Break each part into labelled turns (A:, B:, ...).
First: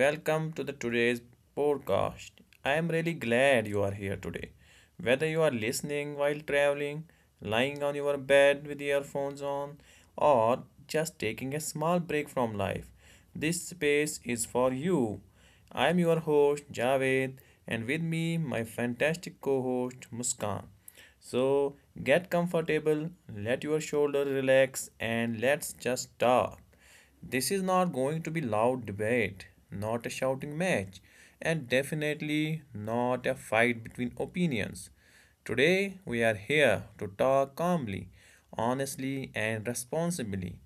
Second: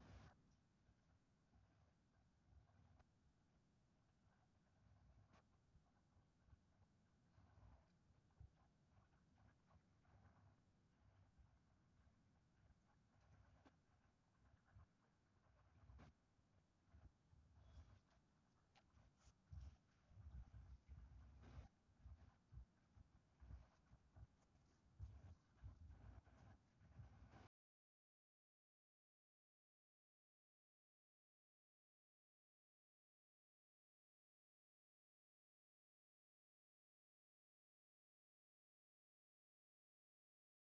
A: Welcome to the today's podcast. I am really glad you are here today. Whether you are listening while traveling, lying on your bed with earphones on, or just taking a small break from life, this space is for you. I am your host Javed and with me my fantastic co-host Muskan. So, get comfortable, let your shoulders relax and let's just talk. This is not going to be loud debate, not a shouting match, and definitely not a fight between opinions. Today we are here to talk calmly, honestly, and responsibly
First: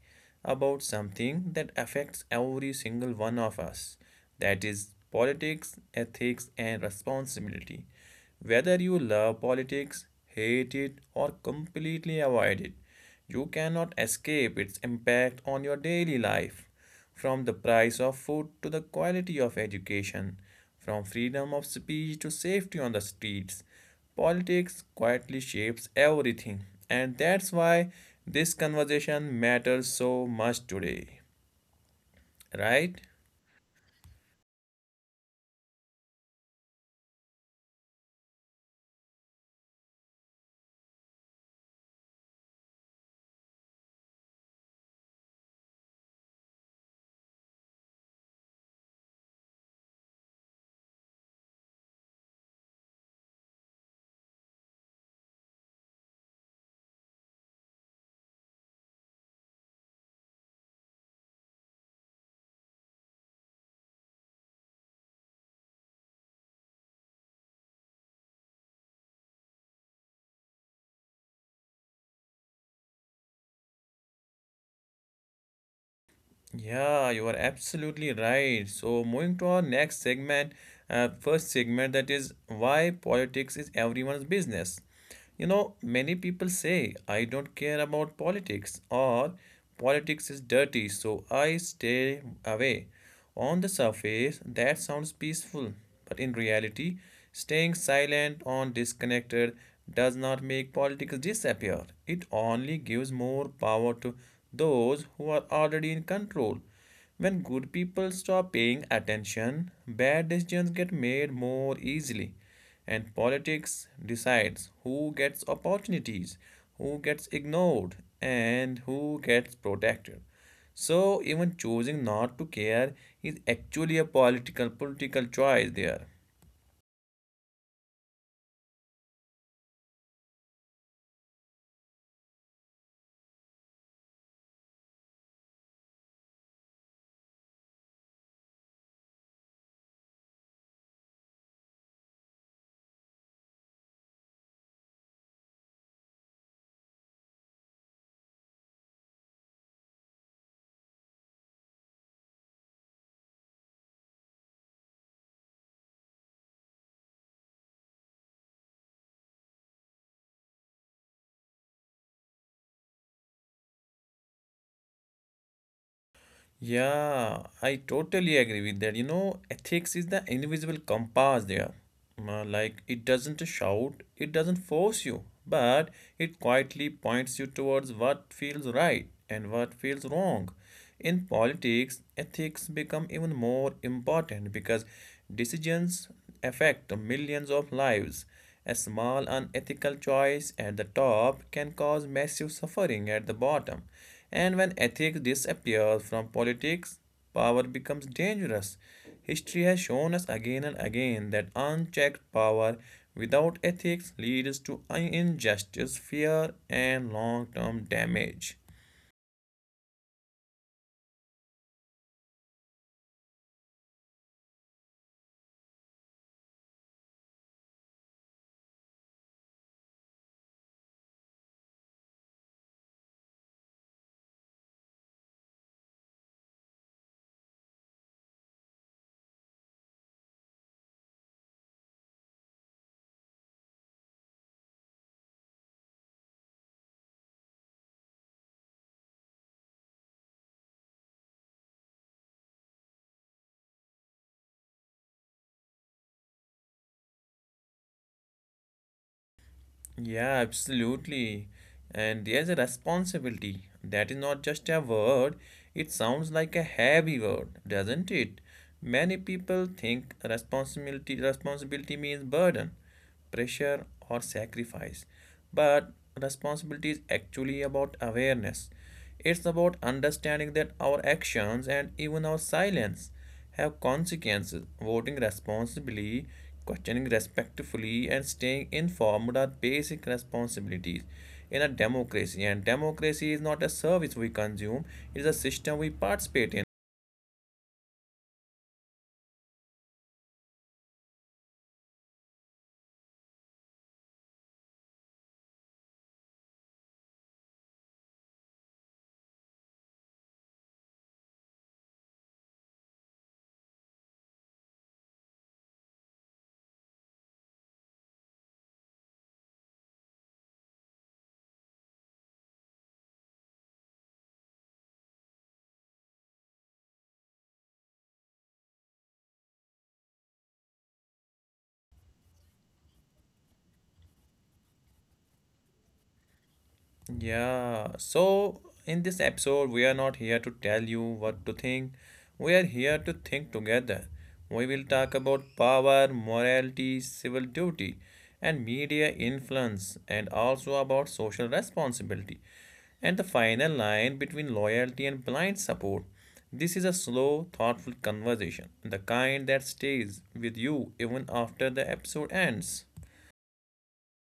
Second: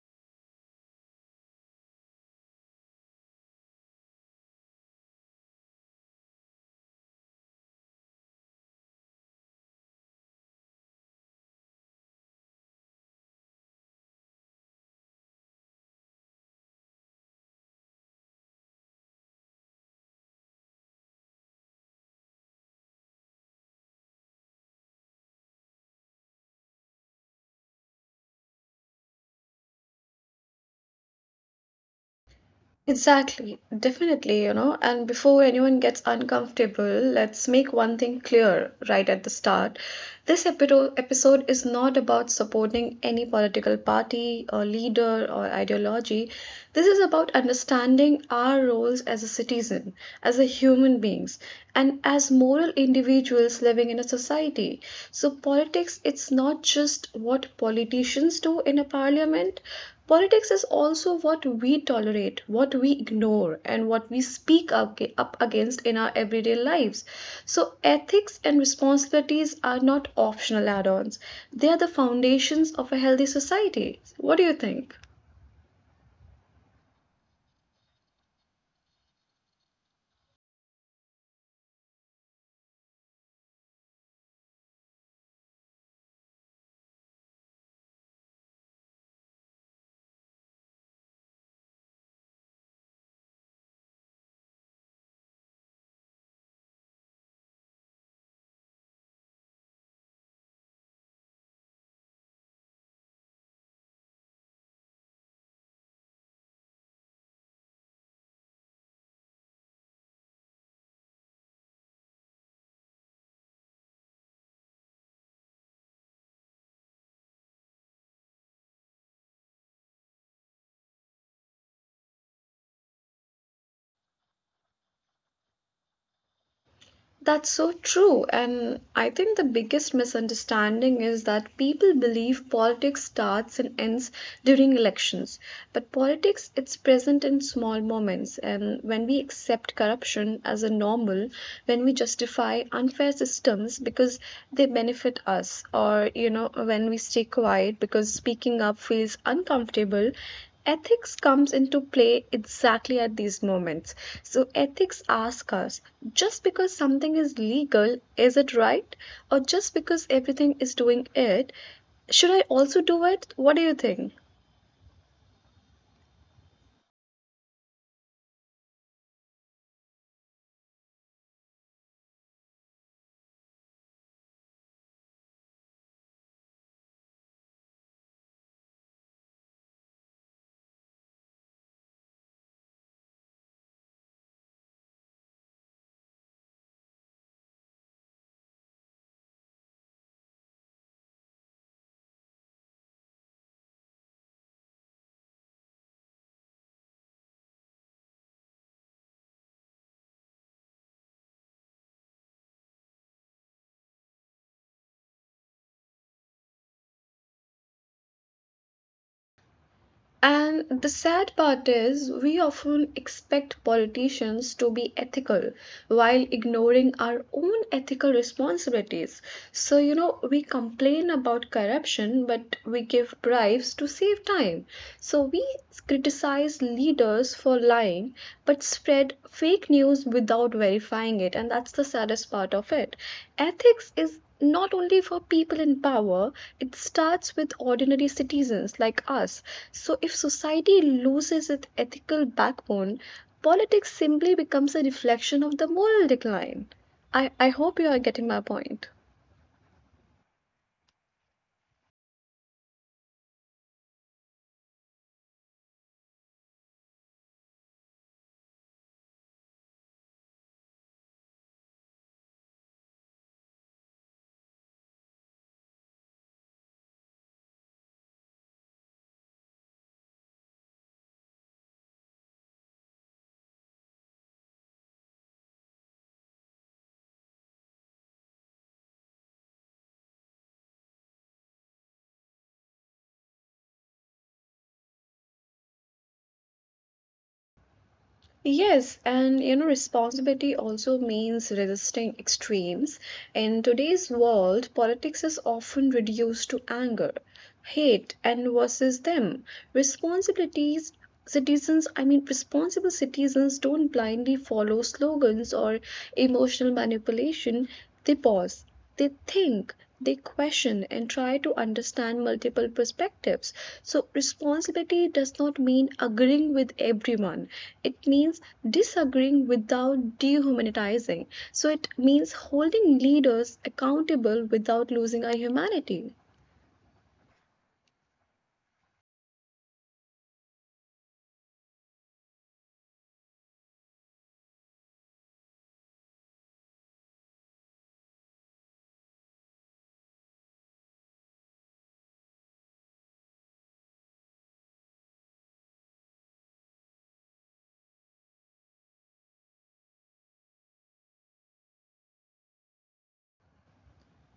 A: about something that affects every single one of us. That is politics, ethics, and responsibility. Whether you love politics, hate it, or completely avoid it, you cannot escape its impact on your daily life. From the price of food to the quality of education, from freedom of speech to safety on the streets, politics quietly shapes everything. And that's why this conversation matters so much today, right?
B: Exactly, definitely, you know. And before anyone gets uncomfortable, let's make one thing clear right at the start. This episode is not about supporting any political party or leader or ideology. This is about understanding our roles as a citizen, as a human beings, and as moral individuals living in a society. So politics, it's not just what politicians do in a parliament. Politics is also what we tolerate, what we ignore, and what we speak up against in our everyday lives. So, ethics and responsibilities are not optional add ons, they are the foundations of a healthy society. What do you think?
A: Yeah, you are absolutely right. So, moving to our next segment, first segment that is why politics is everyone's business. You know, many people say, I don't care about politics or politics is dirty, so I stay away. On the surface, that sounds peaceful, but in reality, staying silent or disconnected does not make politics disappear. It only gives more power to those who are already in control. When good people stop paying attention, bad decisions get made more easily, and politics decides who gets opportunities, who gets ignored, and who gets protected. So even choosing not to care is actually a political choice there.
B: That's so true. And I think the biggest misunderstanding is that people believe politics starts and ends during elections. But politics, it's present in small moments. And when we accept corruption as a normal, when we justify unfair systems because they benefit us, or, you know, when we stay quiet because speaking up feels uncomfortable, ethics comes into play exactly at these moments. So, ethics ask us, just because something is legal, is it right? Or just because everything is doing it, should I also do it? What do you think?
A: Yeah, I totally agree with that. You know, ethics is the invisible compass there. Like, it doesn't shout, it doesn't force you, but it quietly points you towards what feels right and what feels wrong. In politics, ethics become even more important because decisions affect millions of lives. A small unethical choice at the top can cause massive suffering at the bottom. And when ethics disappears from politics, power becomes dangerous. History has shown us again and again that unchecked power without ethics leads to injustice, fear, and long term damage.
B: And the sad part is, we often expect politicians to be ethical while ignoring our own ethical responsibilities. So, you know, we complain about corruption, but we give bribes to save time. So, we criticize leaders for lying, but spread fake news without verifying it. And that's the saddest part of it. Ethics is not only for people in power, it starts with ordinary citizens like us. So, if society loses its ethical backbone, politics simply becomes a reflection of the moral decline. I hope you are getting my point.
A: Yeah, absolutely. And there's a responsibility. That is not just a word, it sounds like a heavy word, doesn't it? Many people think responsibility means burden, pressure or sacrifice. But responsibility is actually about awareness. It's about understanding that our actions and even our silence have consequences. Voting responsibly, questioning respectfully, and staying informed are basic responsibilities in a democracy. And democracy is not a service we consume, it is a system we participate in.
B: Yes, and you know, responsibility also means resisting extremes. In today's world, politics is often reduced to anger, hate, and versus them. Responsibilities, citizens, I mean, responsible citizens don't blindly follow slogans or emotional manipulation, they pause, they think, they question and try to understand multiple perspectives. So responsibility does not mean agreeing with everyone, it means disagreeing without dehumanizing. So it means holding leaders accountable without losing our humanity.
A: Yeah, so in this episode, we are not here to tell you what to think. We are here to think together. We will talk about power, morality, civil duty, and media influence, and also about social responsibility and the final line between loyalty and blind support. This is a slow, thoughtful conversation, the kind that stays with you even after the episode ends.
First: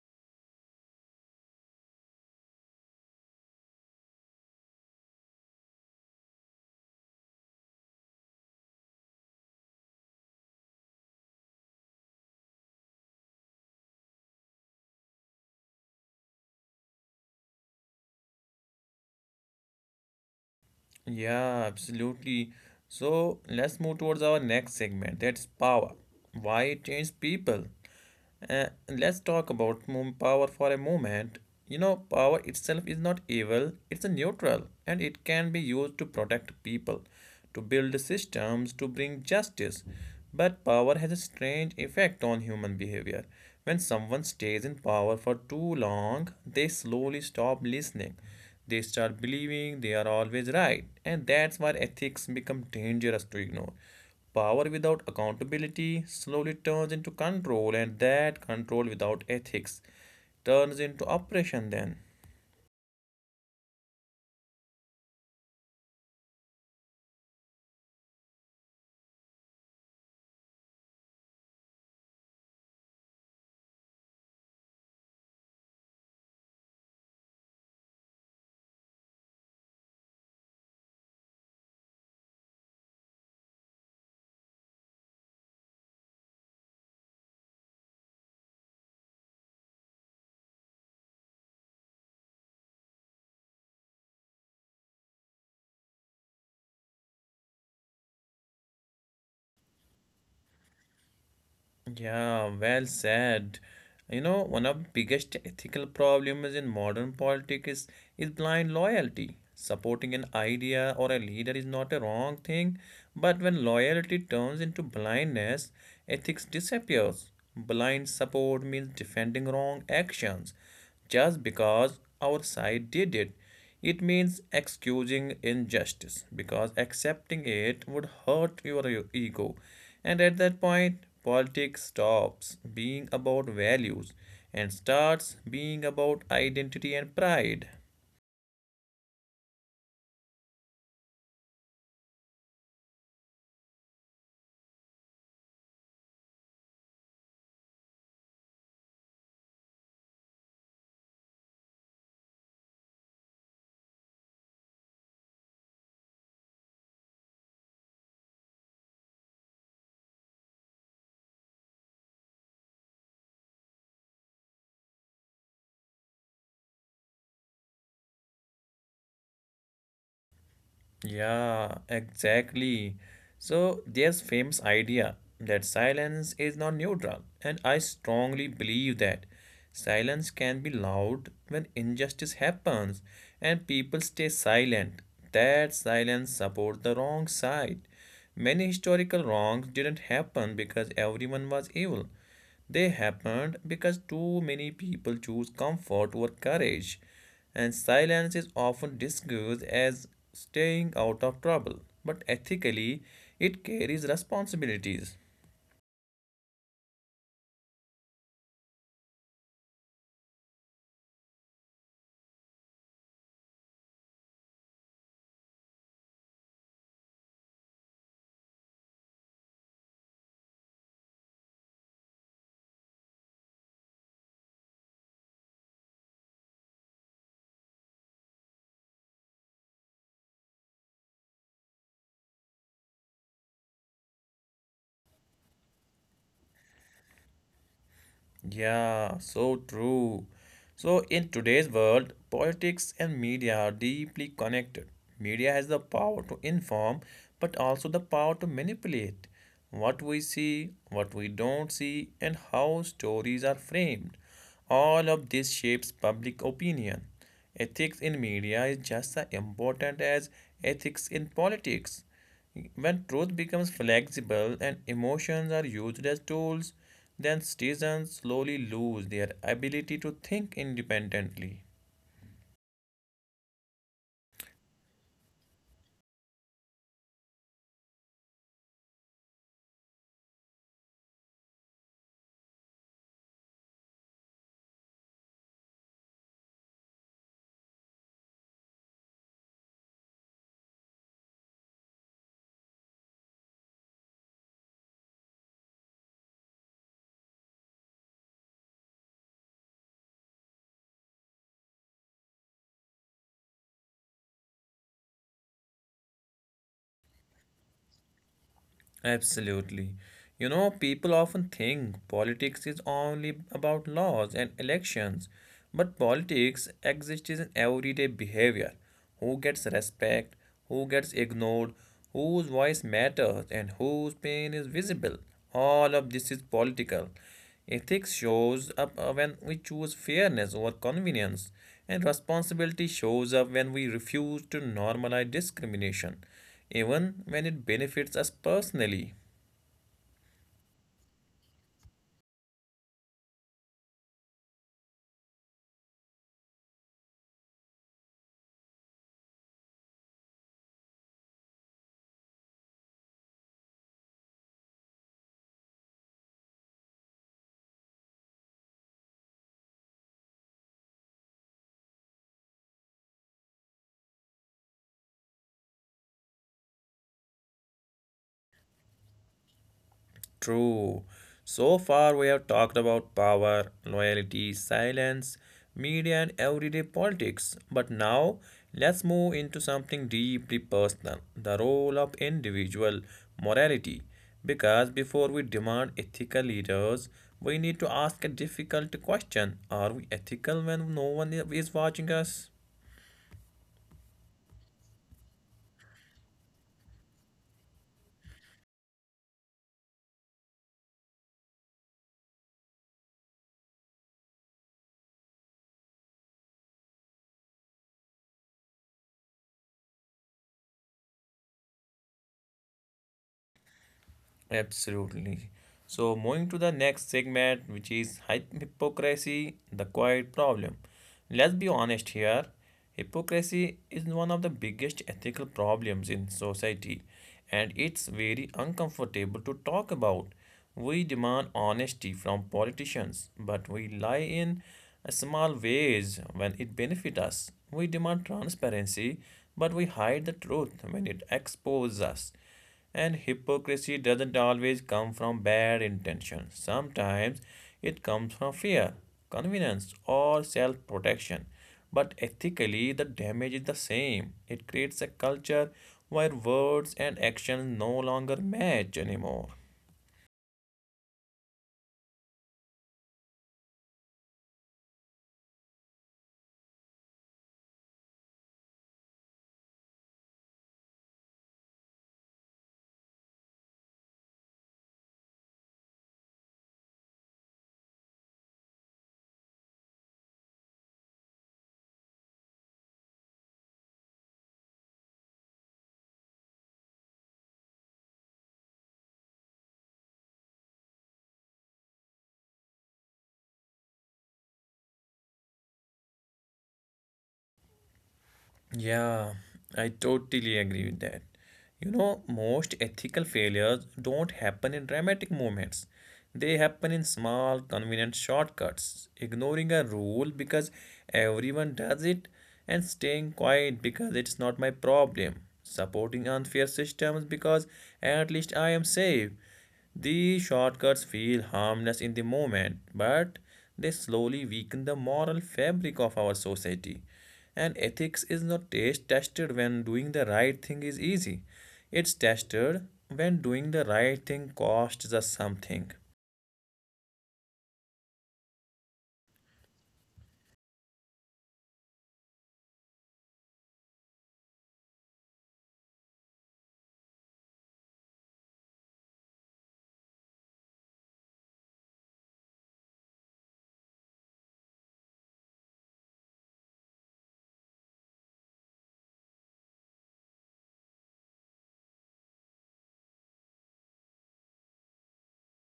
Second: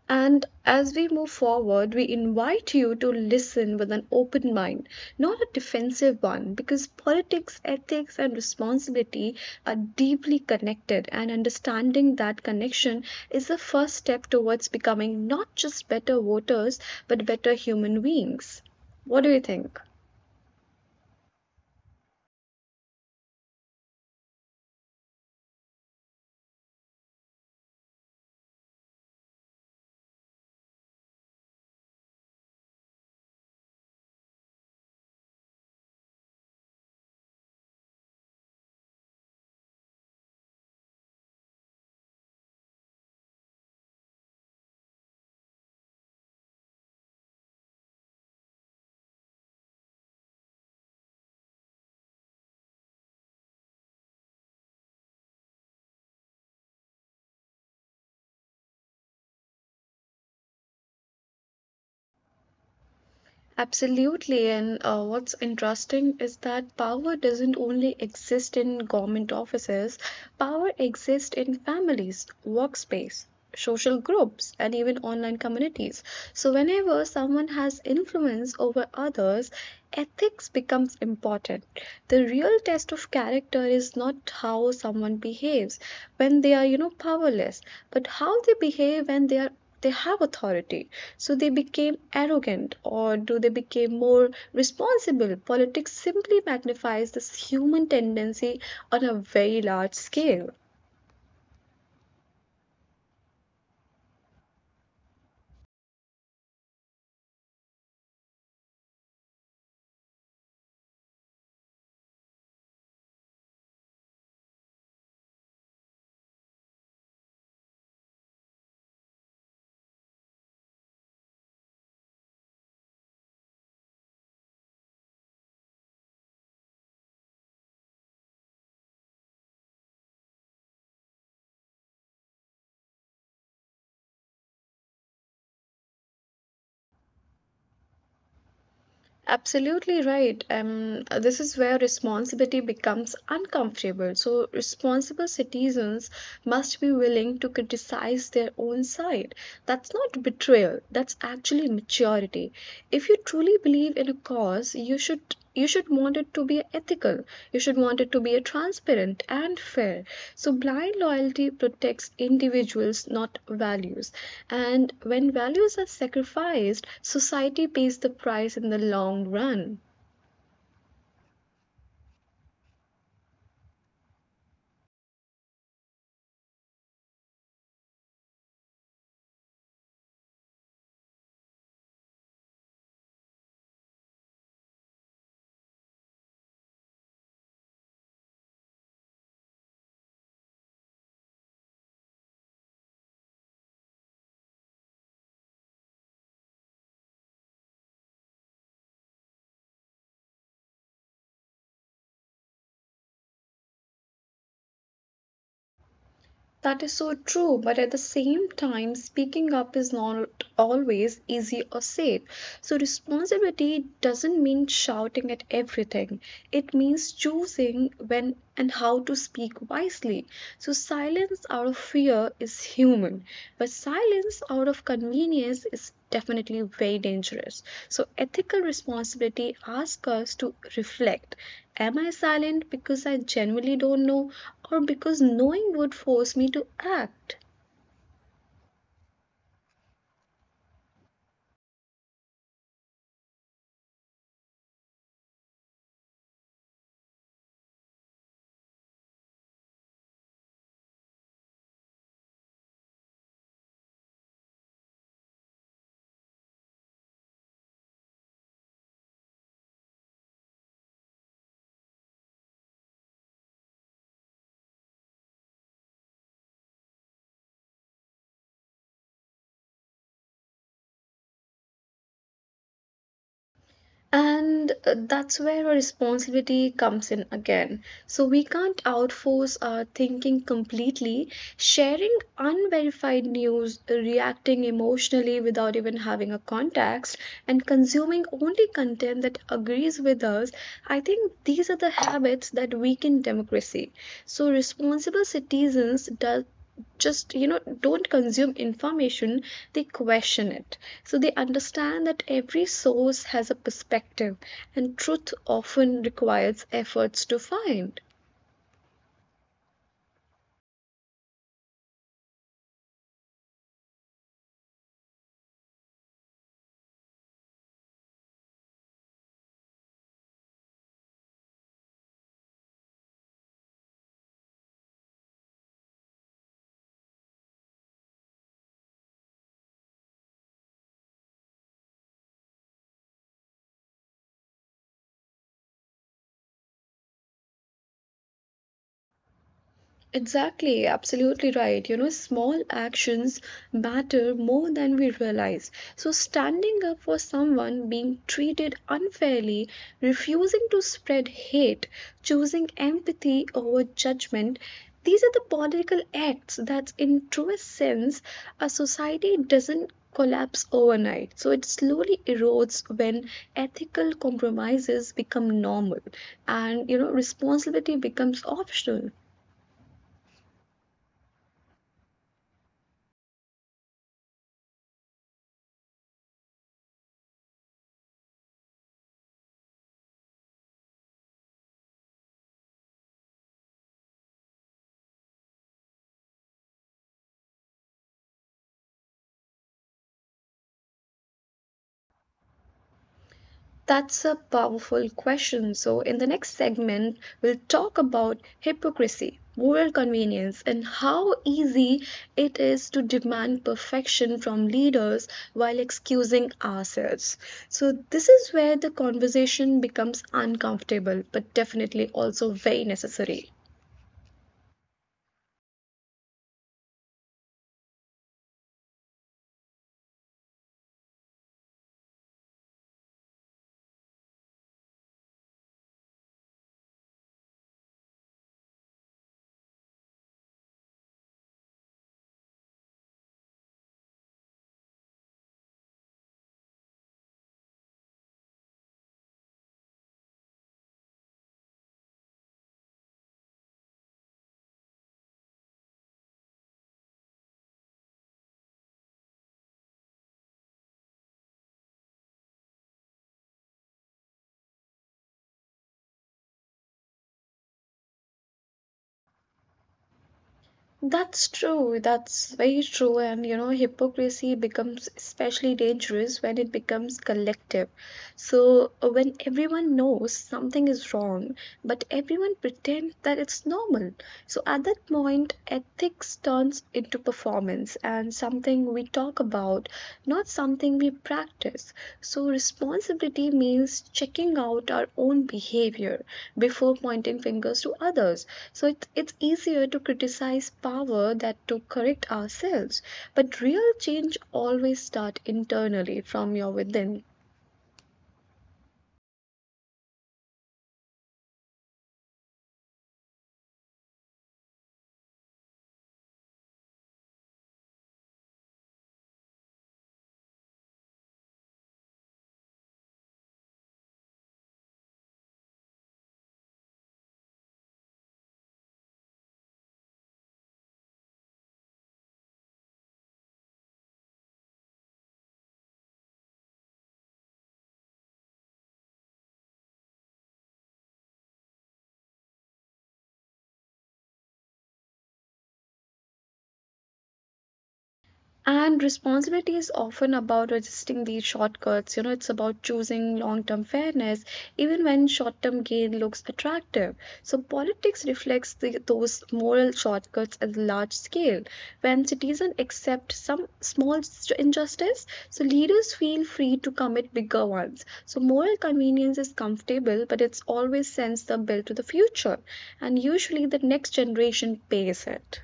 B: And as we move forward, we invite you to listen with an open mind, not a defensive one, because politics, ethics, and responsibility are deeply connected, and understanding that connection is the first step towards becoming not just better voters, but better human beings. What do you think?
A: Yeah, absolutely. So let's move towards our next segment. That's power. Why it changes people? Let's talk about moon power for a moment. You know, power itself is not evil, it's a neutral, and it can be used to protect people, to build systems, to bring justice. But power has a strange effect on human behavior. When someone stays in power for too long, they slowly stop listening. They start believing they are always right, and that's why ethics become dangerous to ignore. Power without accountability slowly turns into control, and that control without ethics turns into oppression then.
B: Absolutely. And what's interesting is that power doesn't only exist in government offices, power exists in families, workspace, social groups, and even online communities. So, whenever someone has influence over others, ethics becomes important. The real test of character is not how someone behaves when they are, you know, powerless, but how they behave when they have authority. So they became arrogant or do they became more responsible? Politics simply magnifies this human tendency on a very large scale.
A: Yeah, well said. You know, one of the biggest ethical problems in modern politics is blind loyalty. Supporting an idea or a leader is not a wrong thing, but when loyalty turns into blindness, ethics disappears. Blind support means defending wrong actions just because our side did it. It means excusing injustice because accepting it would hurt your ego. And at that point, politics stops being about values and starts being about identity and pride.
B: Absolutely right. This is where responsibility becomes uncomfortable. So responsible citizens must be willing to criticize their own side. That's not betrayal, that's actually maturity. If you truly believe in a cause, because you should want it to be ethical, you should want it to be transparent and fair. So blind loyalty protects individuals, not values, and when values are sacrificed, society pays the price in the long run.
A: Yeah, exactly. So there's famous idea that silence is not neutral, and I strongly believe that silence can be loud when injustice happens and people stay silent. That silence supports the wrong side. Many historical wrongs didn't happen because everyone was evil. They happened because too many people choose comfort over courage. And silence is often disguised as staying out of trouble, but ethically, it carries responsibilities.
B: That is so true, but at the same time, speaking up is not always easy or safe. So, responsibility doesn't mean shouting at everything, it means choosing when and how to speak wisely. So, silence out of fear is human, but silence out of convenience is definitely very dangerous. So, ethical responsibility asks us to reflect: am I silent because I genuinely don't know, or because knowing would force me to act?
A: Yeah, so true. So, in today's world, politics and media are deeply connected. Media has the power to inform, but also the power to manipulate what we see, what we don't see, and how stories are framed. All of this shapes public opinion. Ethics in media is just as important as ethics in politics. When truth becomes flexible and emotions are used as tools, then citizens slowly lose their ability to think independently.
B: And that's where our responsibility comes in again. So we can't outforce our thinking completely, sharing unverified news, reacting emotionally without even having a context, and consuming only content that agrees with us. I think these are the habits that weaken democracy. So responsible citizens do, just you know, don't consume information, they question it. So they understand that every source has a perspective and truth often requires efforts to find.
A: Absolutely. You know, people often think politics is only about laws and elections, but politics exists in everyday behavior. Who gets respect, who gets ignored, whose voice matters, and whose pain is visible. All of this is political. Ethics shows up when we choose fairness over convenience, and responsibility shows up when we refuse to normalize discrimination even when it benefits us personally.
B: Exactly, absolutely right. You know, small actions matter more than we realize. So, standing up for someone being treated unfairly, refusing to spread hate, choosing empathy over judgment, these are the political acts that, in truest sense, a society doesn't collapse overnight. So, it slowly erodes when ethical compromises become normal and, you know, responsibility becomes optional.
A: True. So far, we have talked about power, loyalty, silence, media, and everyday politics. But now, let's move into something deeply personal, the role of individual morality. Because before we demand ethical leaders, we need to ask a difficult question: are we ethical when no one is watching us?
B: That's a powerful question. So, in the next segment, we'll talk about hypocrisy, moral convenience, and how easy it is to demand perfection from leaders while excusing ourselves. So, this is where the conversation becomes uncomfortable, but definitely also very necessary.
A: Absolutely. So, moving to the next segment, which is hypocrisy, the quiet problem. Let's be honest here. Hypocrisy is one of the biggest ethical problems in society, and it's very uncomfortable to talk about. We demand honesty from politicians, but we lie in small ways when it benefits us. We demand transparency, but we hide the truth when it exposes us. And hypocrisy doesn't always come from bad intention. Sometimes it comes from fear, convenience, or self protection. But ethically, the damage is the same. It creates a culture where words and actions no longer match anymore.
B: That's true. That's very true. And you know, hypocrisy becomes especially dangerous when it becomes collective. So, when everyone knows something is wrong, but everyone pretends that it's normal. So, at that point, ethics turns into performance and something we talk about, not something we practice. So, responsibility means checking out our own behavior before pointing fingers to others. So, it's easier to criticize power than to correct ourselves. But real change always starts internally from your within.
A: Yeah, I totally agree with that. You know, most ethical failures don't happen in dramatic moments. They happen in small, convenient shortcuts, ignoring a rule because everyone does it, and staying quiet because it's not my problem, supporting unfair systems because at least I am safe. These shortcuts feel harmless in the moment, but they slowly weaken the moral fabric of our society. And ethics is not tested when doing the right thing is easy. It's tested when doing the right thing costs us something.
B: And responsibility is often about resisting these shortcuts. You know, it's about choosing long term fairness, even when short term gain looks attractive. So, politics reflects those moral shortcuts at the large scale. When citizens accept some small injustice, so leaders feel free to commit bigger ones. So, moral convenience is comfortable, but it's always sends the bill to the future. And usually, the next generation pays it.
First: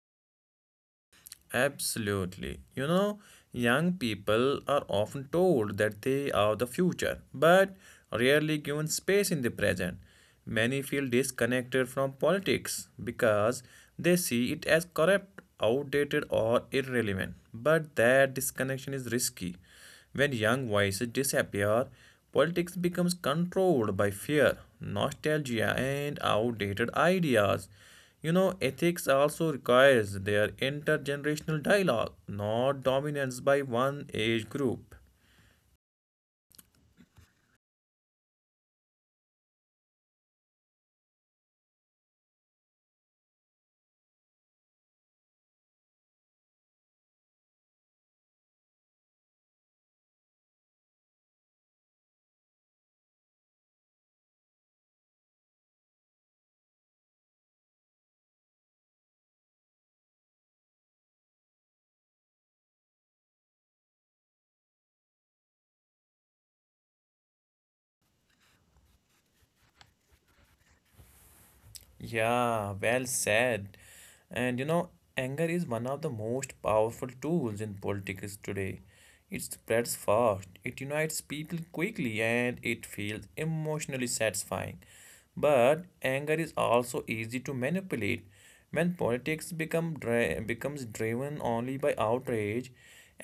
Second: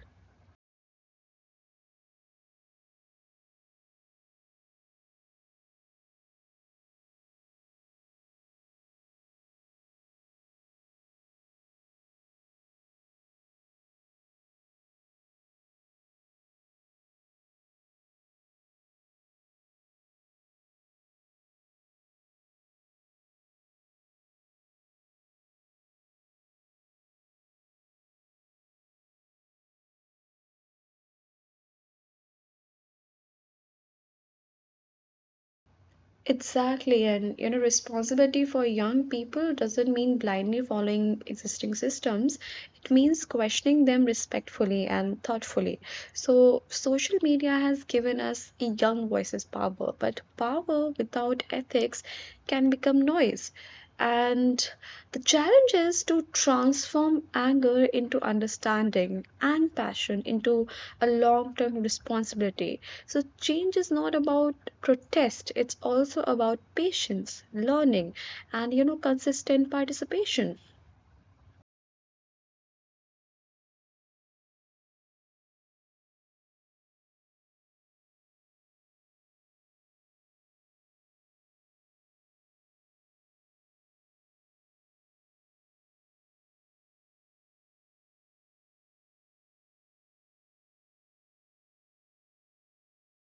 A: Absolutely. You know, young people are often told that they are the future, but rarely given space in the present. Many feel disconnected from politics because they see it as corrupt, outdated, or irrelevant. But that disconnection is risky. When young voices disappear, politics becomes controlled by fear, nostalgia, and outdated ideas. You know, ethics also requires their intergenerational dialogue, not dominance by one age group.
B: Exactly, and you know, responsibility for young people doesn't mean blindly following existing systems. It means questioning them respectfully and thoughtfully. So, social media has given us a young voices power, but power without ethics can become noise. And the challenge is to transform anger into understanding and passion into a long term responsibility. So, change is not about protest, it's also about patience, learning, and you know, consistent participation.
A: Yeah, well said. And you know, anger is one of the most powerful tools in politics today. It spreads fast, it unites people quickly, and it feels emotionally satisfying. But anger is also easy to manipulate. When politics becomes driven only by outrage,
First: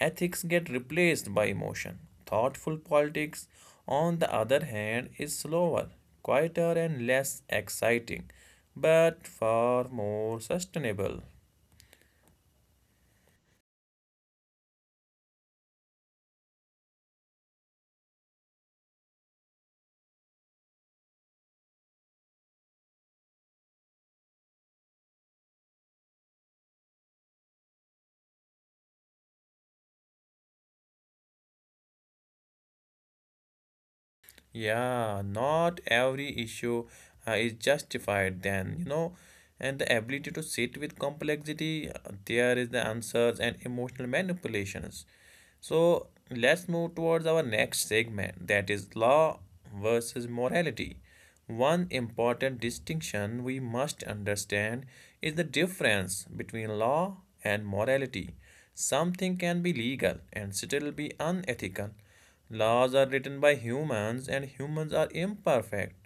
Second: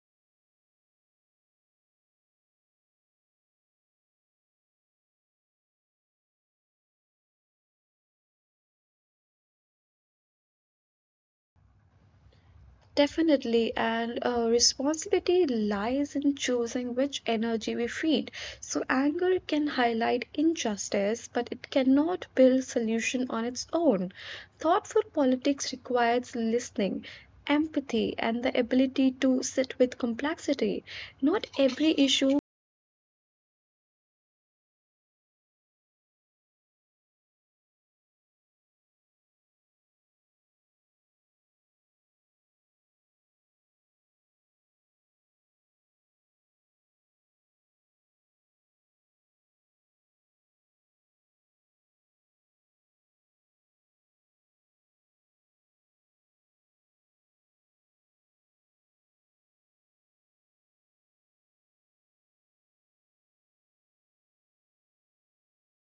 A: ethics get replaced by emotion. Thoughtful politics, on the other hand, is slower, quieter, and less exciting, but far more sustainable.
B: Definitely, and responsibility lies in choosing which energy we feed. So, anger can highlight injustice, but it cannot build solution on its own. Thoughtful politics requires listening, empathy, and the ability to sit with complexity. Not every issue.
A: Yeah, not every issue is justified then, you know, and the ability to sit with complexity, there is the answers and emotional manipulations. So let's move towards our next segment that is law versus morality. One important distinction we must understand is the difference between law and morality. Something can be legal and still be unethical. Laws are written by humans and humans are imperfect.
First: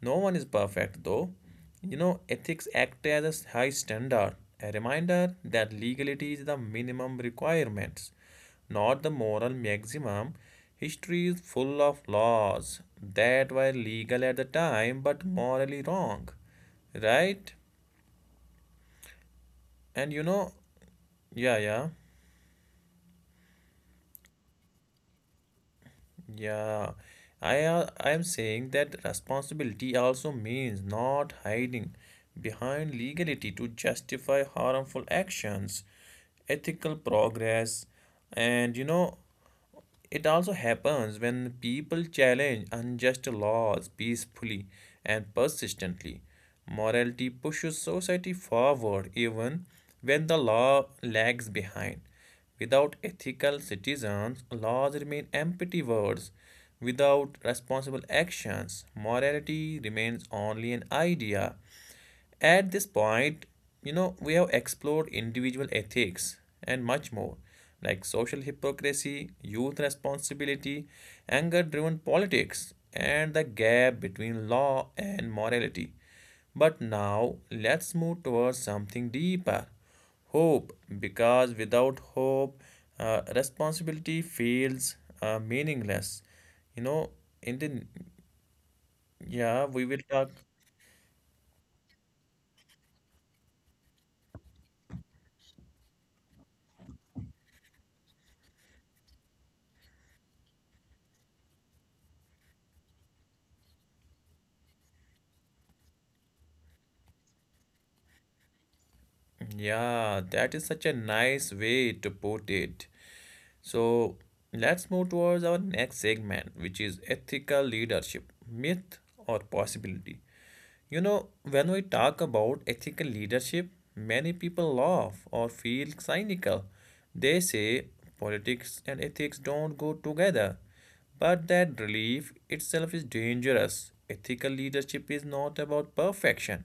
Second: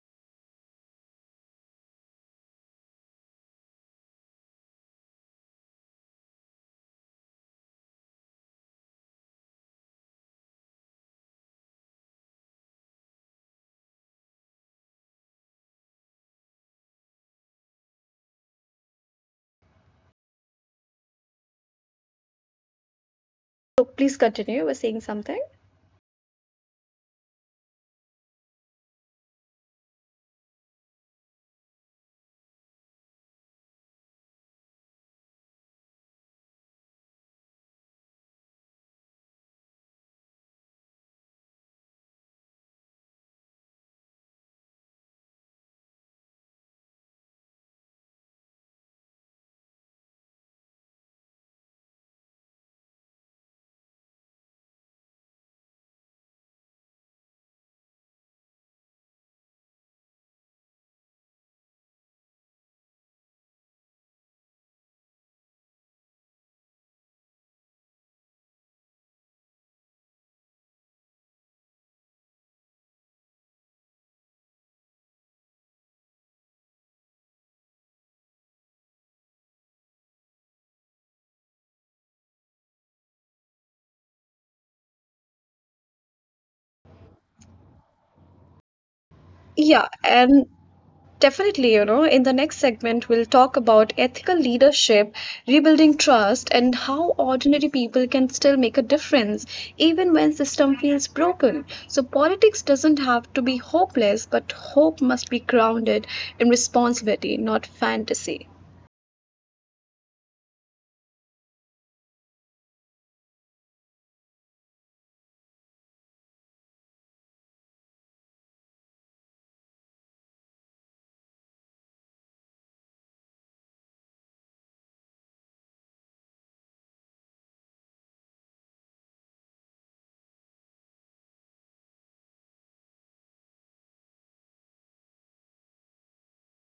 A: No one is perfect though. You know, ethics act as a high standard, a reminder that legality is the minimum requirements, not the moral maximum. History is full of laws that were legal at the time but morally wrong. Right? And you know, yeah, yeah.
B: So, please continue. You were saying something.
A: Yeah, I am saying that responsibility also means not hiding behind legality to justify harmful actions, ethical progress, and you know it also happens when people challenge unjust laws peacefully and persistently. Morality pushes society forward even when the law lags behind. Without ethical citizens, laws remain empty words. Without responsible actions, morality remains only an idea. At this point, you know, we have explored individual ethics and much more, like social hypocrisy, youth responsibility, anger driven politics, and the gap between law and morality. But now, let's move towards something deeper, hope, because without hope, responsibility feels meaningless. You know, in the yeah,
B: Yeah,
A: we will talk.
B: and definitely, you know, in the next segment, we'll talk about ethical leadership, rebuilding trust, and how ordinary people can still make a difference even when system feels broken. So politics doesn't have to be hopeless, but hope must be grounded in responsibility, not fantasy.
A: Yeah, that is such a nice way to put it. So let's move towards our next segment, which is ethical leadership, myth or possibility. You know, when we talk about ethical leadership, many people laugh or feel cynical. They say politics and ethics don't go together. But that relief itself is dangerous. Ethical leadership is not about perfection,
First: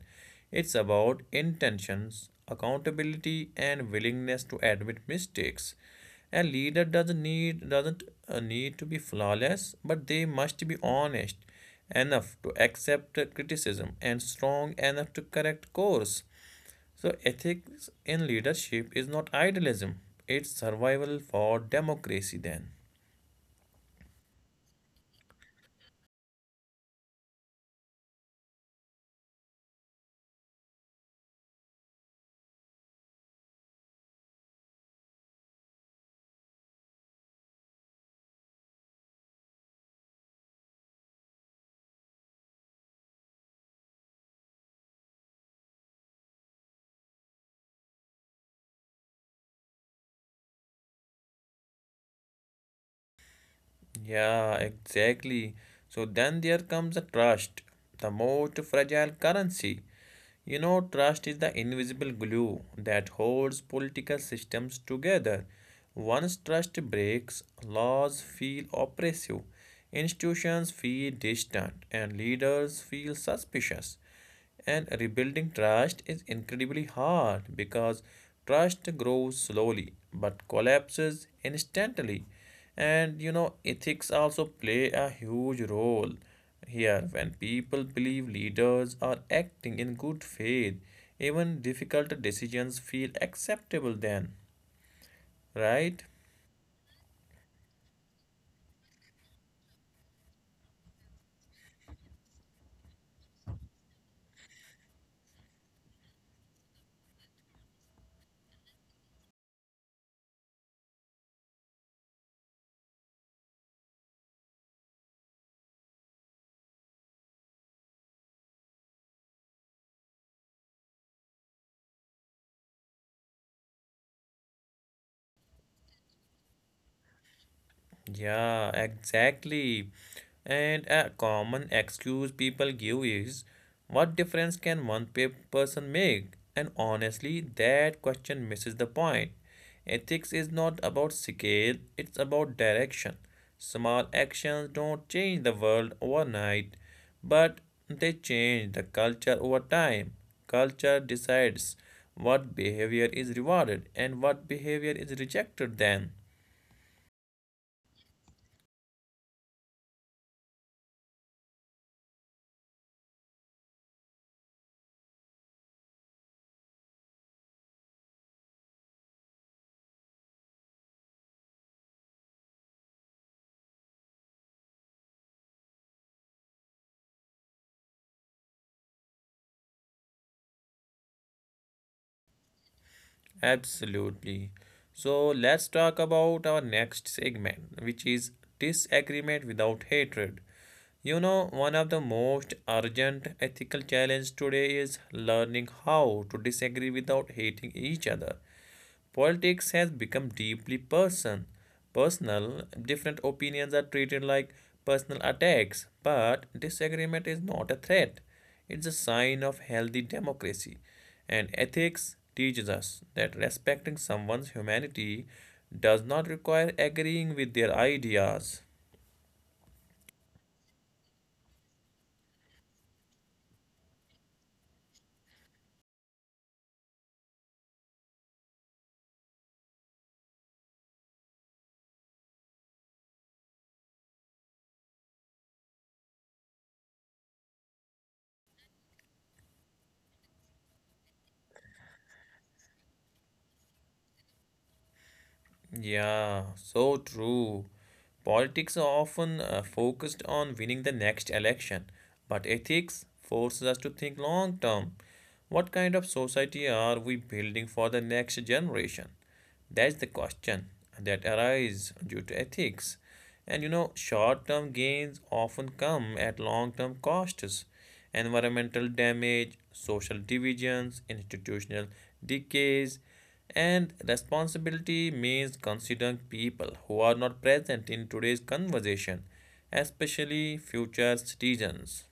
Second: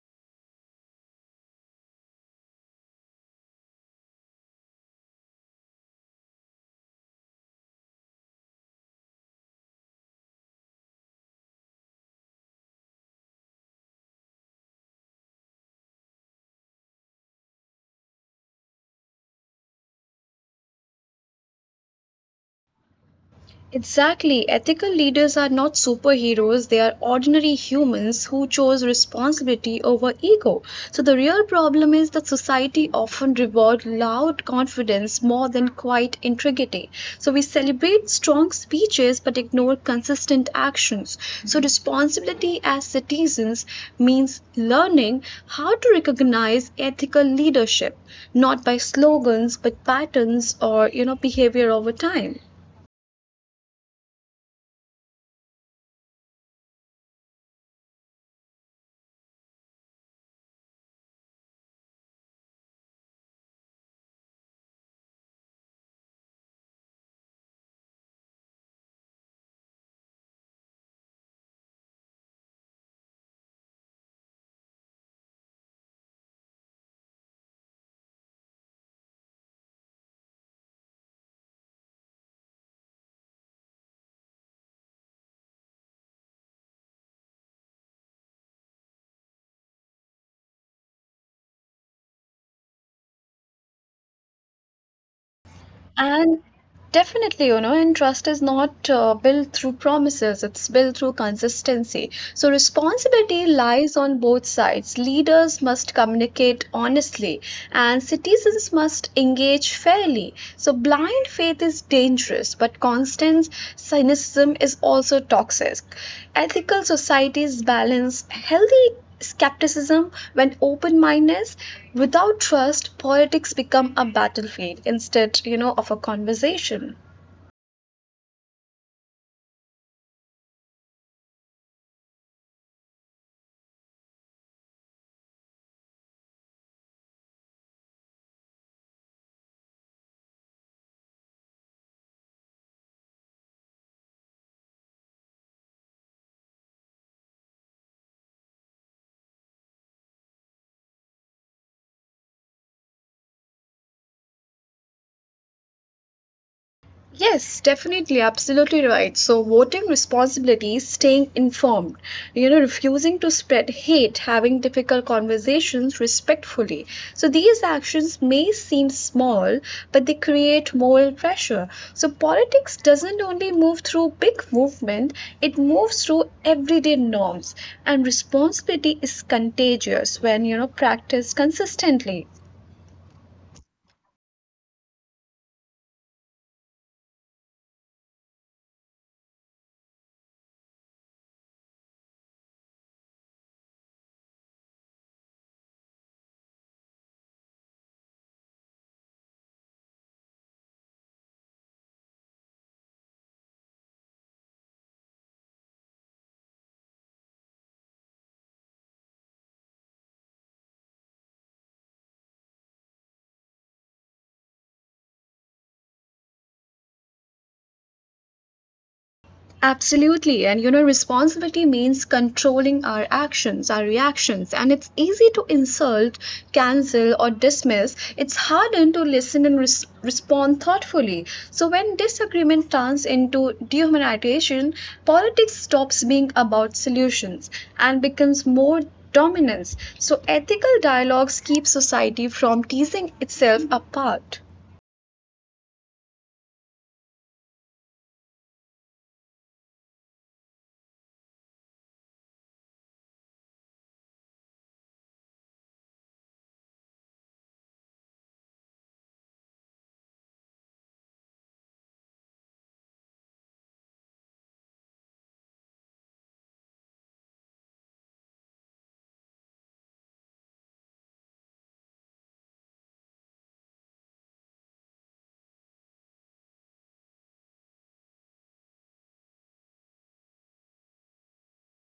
A: it's about intentions, accountability, and willingness to admit mistakes. A leader doesn't need to be flawless, but they must be honest enough to accept criticism and strong enough to correct course. So, ethics in leadership is not idealism, it's survival for democracy, then.
B: Exactly. Ethical leaders are not superheroes, they are ordinary humans who chose responsibility over ego. So, the real problem is that society often rewards loud confidence more than quiet integrity. So, we celebrate strong speeches but ignore consistent actions. So, responsibility as citizens means learning how to recognize ethical leadership, not by slogans but patterns or you know behavior over time.
A: Yeah, exactly. So then there comes the trust, the most fragile currency. You know, trust is the invisible glue that holds political systems together. Once trust breaks, laws feel oppressive, institutions feel distant, and leaders feel suspicious. And rebuilding trust is incredibly hard because trust grows slowly but collapses instantly. And you know, ethics also play a huge role here when people believe leaders are acting in good faith, even difficult decisions feel acceptable then, right?
B: And definitely, you know, and trust is not built through promises, it's built through consistency. So, responsibility lies on both sides. Leaders must communicate honestly, and citizens must engage fairly. So, blind faith is dangerous, but constant cynicism is also toxic. Ethical societies balance healthy skepticism when open mindedness. Without trust politics become a battlefield instead, you know, of a conversation.
A: Yeah, exactly. And a common excuse people give is, what difference can one person make? And honestly, that question misses the point. Ethics is not about scale, it's about direction. Small actions don't change the world overnight, but they change the culture over time. Culture decides what behavior is rewarded and what behavior is rejected then.
B: Yes, definitely, absolutely right. So, voting responsibility is staying informed, you know, refusing to spread hate, having difficult conversations respectfully. So, these actions may seem small, but they create moral pressure. So, politics doesn't only move through big movement, it moves through everyday norms, and responsibility is contagious when, you know, practiced consistently.
A: Absolutely. So let's talk about our next segment, which is disagreement without hatred. You know, one of the most urgent ethical challenges today is learning how to disagree without hating each other. Politics has become deeply personal. Different opinions are treated like personal attacks, but disagreement is not a threat. It's a sign of healthy democracy. And ethics teaches us that respecting someone's humanity does not require agreeing with their ideas.
B: Absolutely. And you know, responsibility means controlling our actions, our reactions. And it's easy to insult, cancel, or dismiss. It's harder to listen and respond thoughtfully. So, when disagreement turns into dehumanization, politics stops being about solutions and becomes more dominance. So, ethical dialogues keep society from teasing itself apart.
A: Yeah, so true. Politics are often focused on winning the next election, but ethics forces us to think long term. What kind of society are we building for the next generation? That's the question that arises due to ethics. And you know, short term gains often come at long term costs. Environmental damage, social divisions, institutional decays, and responsibility means considering people who are not present in today's conversation, especially future citizens.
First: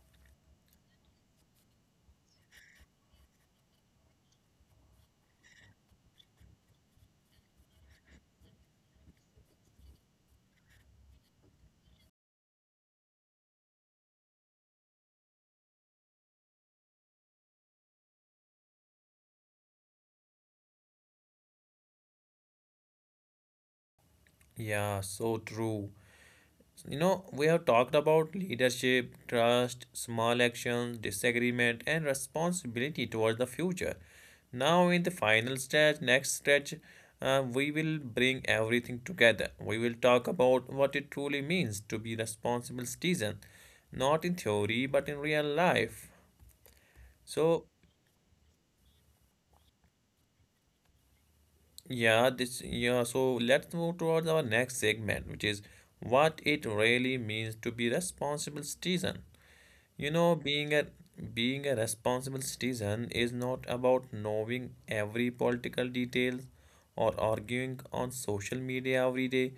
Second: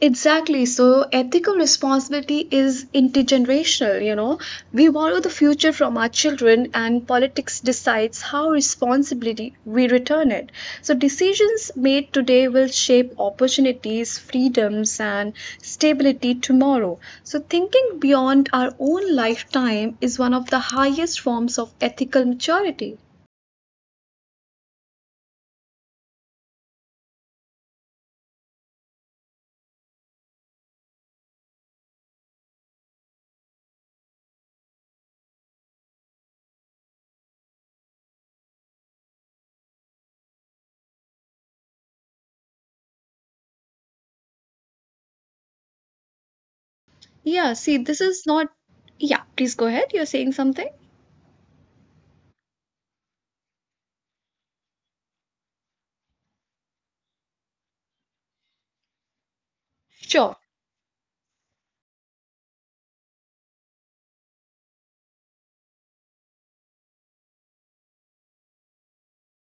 B: Exactly. So ethical responsibility is intergenerational, you know. We borrow the future from our children, and politics decides how responsibly we return it. So decisions made today will shape opportunities, freedoms, and stability tomorrow. So thinking beyond our own lifetime is one of the highest forms of ethical maturity.
A: Yeah, so true. You know, we have talked about leadership, trust, small actions, disagreement, and responsibility towards the future. Now, in the final stretch, next stretch, we will bring everything together. We will talk about what it truly means to be responsible citizen, not in theory but in real life.
B: Yeah,
A: So,
B: see, this is not. Yeah, please go ahead. You're saying something?
A: yeah, this yeah. So let's move towards our next segment, which is what it really means to be responsible citizen. You know,
B: Sure.
A: being a responsible citizen is not about knowing every political detail or arguing on social media every day.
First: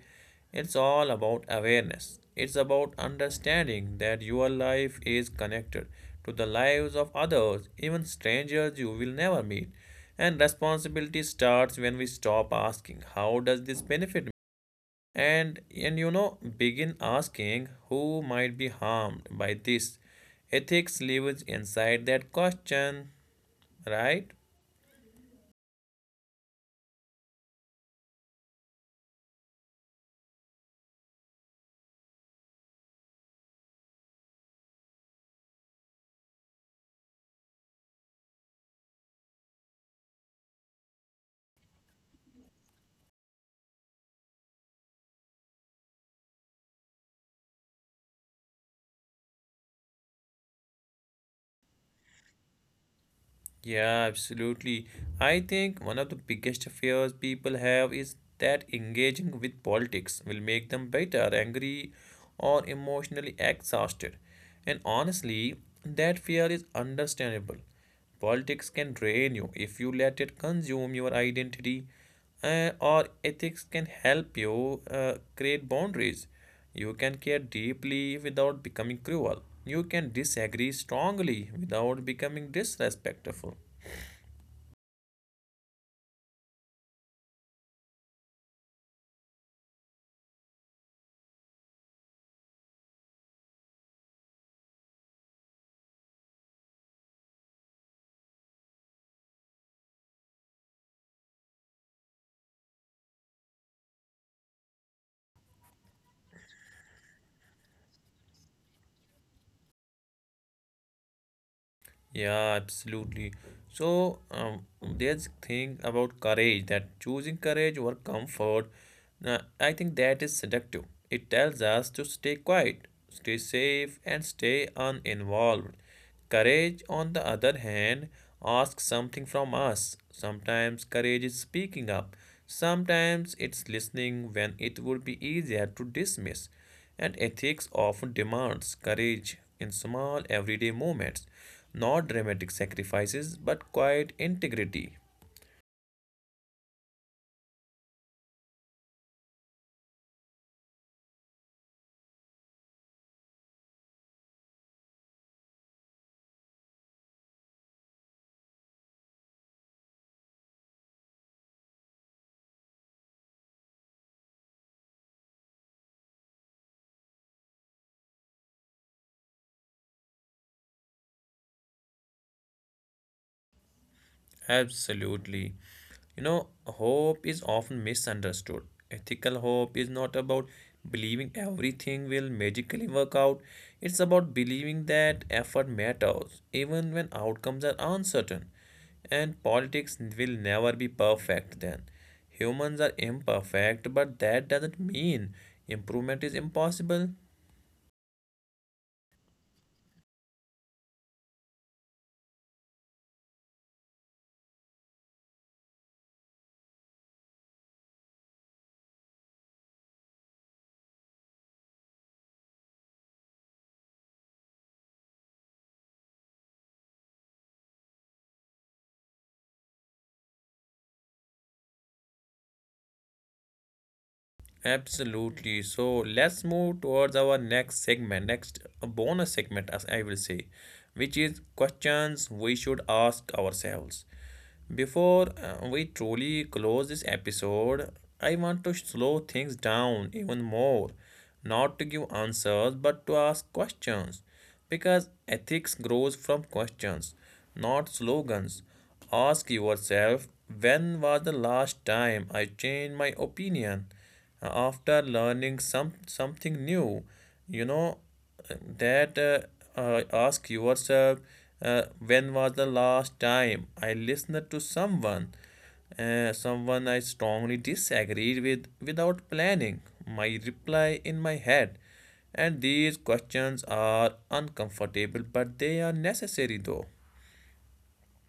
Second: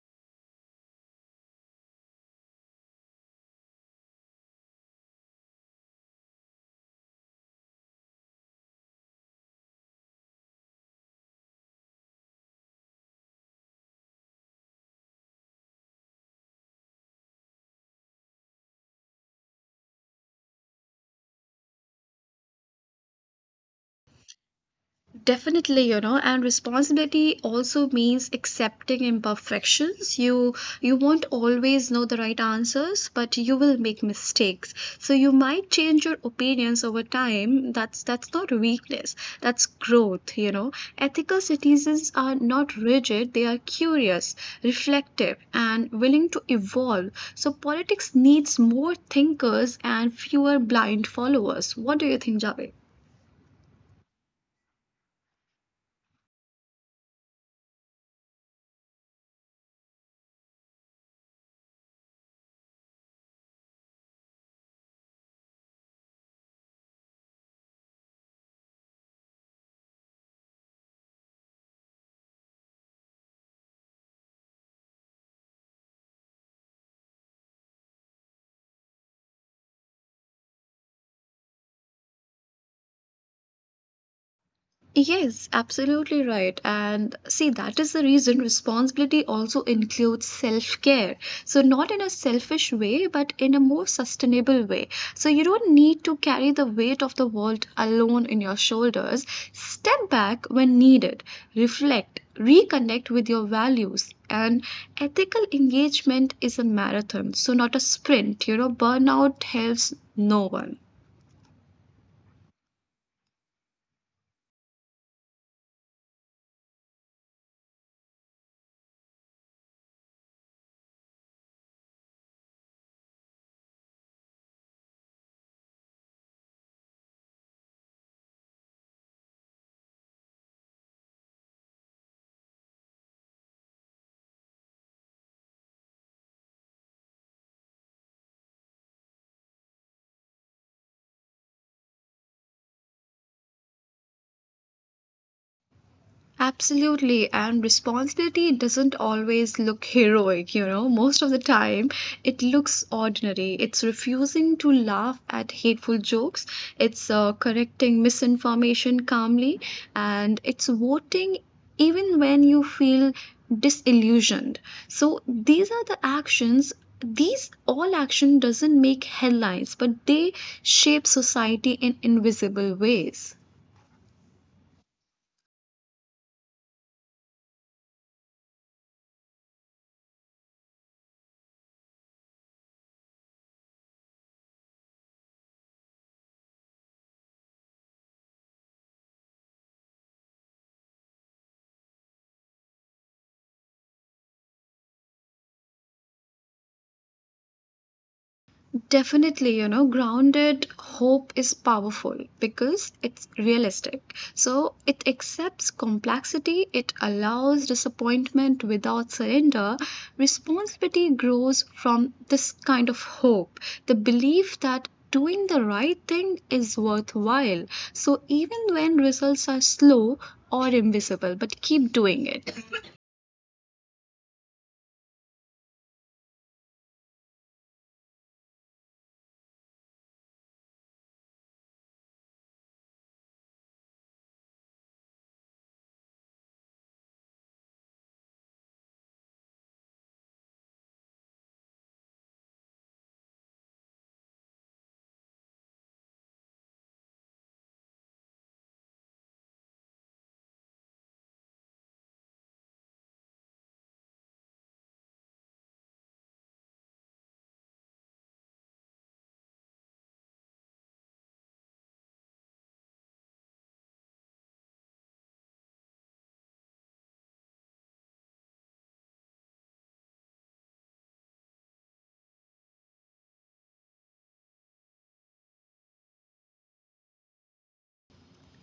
A: It's all about awareness. It's about understanding that your life is connected to the lives of others, even strangers you will never meet. And responsibility starts when we stop asking, how does this benefit and you know begin asking who might be harmed by this ethics lives inside that question, right?
B: Definitely, you know, and responsibility also means accepting imperfections. You won't always know the right answers, but you will make mistakes. So you might change your opinions over time. That's not weakness. That's growth, you know. Ethical citizens are not rigid, they are curious, reflective, and willing to evolve. So politics needs more thinkers and fewer blind followers. What do you think, Javed?
A: Yeah, absolutely. I think one of the biggest fears people have is that engaging with politics will make them bitter, angry, or emotionally exhausted. And honestly, that fear is understandable. Politics can drain you if you let it consume your identity, or ethics can help you create boundaries. You can care deeply without becoming cruel. You can disagree strongly without becoming disrespectful.
B: Yes, absolutely right. And see, that is the reason responsibility also includes self care. So, not in a selfish way, but in a more sustainable way. So, you don't need to carry the weight of the world alone in your shoulders. Step back when needed, reflect, reconnect with your values. And ethical engagement is a marathon, so not a sprint. You know, burnout helps no one.
A: Yeah, absolutely. So there's thing about courage that choosing courage over comfort, I think that is seductive. It tells us to stay quiet, stay safe, and stay uninvolved. Courage, on the other hand, asks something from us. Sometimes courage is speaking up. Sometimes it's listening when it would be easier to dismiss and ethics often demands courage in small everyday moments, not dramatic sacrifices but quiet integrity.
B: Absolutely, and responsibility doesn't always look heroic, you know. Most of the time, it looks ordinary. It's refusing to laugh at hateful jokes, it's correcting misinformation calmly, and it's voting even when you feel disillusioned. So, these are the actions. These all action doesn't make headlines, but they shape society in invisible ways.
A: Absolutely. You know, hope is often misunderstood. Ethical hope is not about believing everything will magically work out, it's about believing that effort matters, even when outcomes are uncertain. And politics will never be perfect then. Humans are imperfect, but that doesn't mean improvement is impossible.
B: Definitely, you know, grounded hope is powerful because it's realistic. So it accepts complexity, it allows disappointment without surrender. Responsibility grows from this kind of hope, the belief that doing the right thing is worthwhile. So even when results are slow or invisible, but keep doing it.
A: Absolutely. So let's move towards our next segment, next bonus segment, as I will say, which is questions we should ask ourselves. Before we truly close this episode, I want to slow things down even more, not to give answers, but to ask questions, because ethics grows from questions, not slogans. Ask yourself, when was the last time I changed my opinion? After learning something new, you know, that ask yourself uh, when was the last time I listened to someone, someone I strongly disagreed with without planning my reply in my head. And these questions are uncomfortable, but they are necessary though,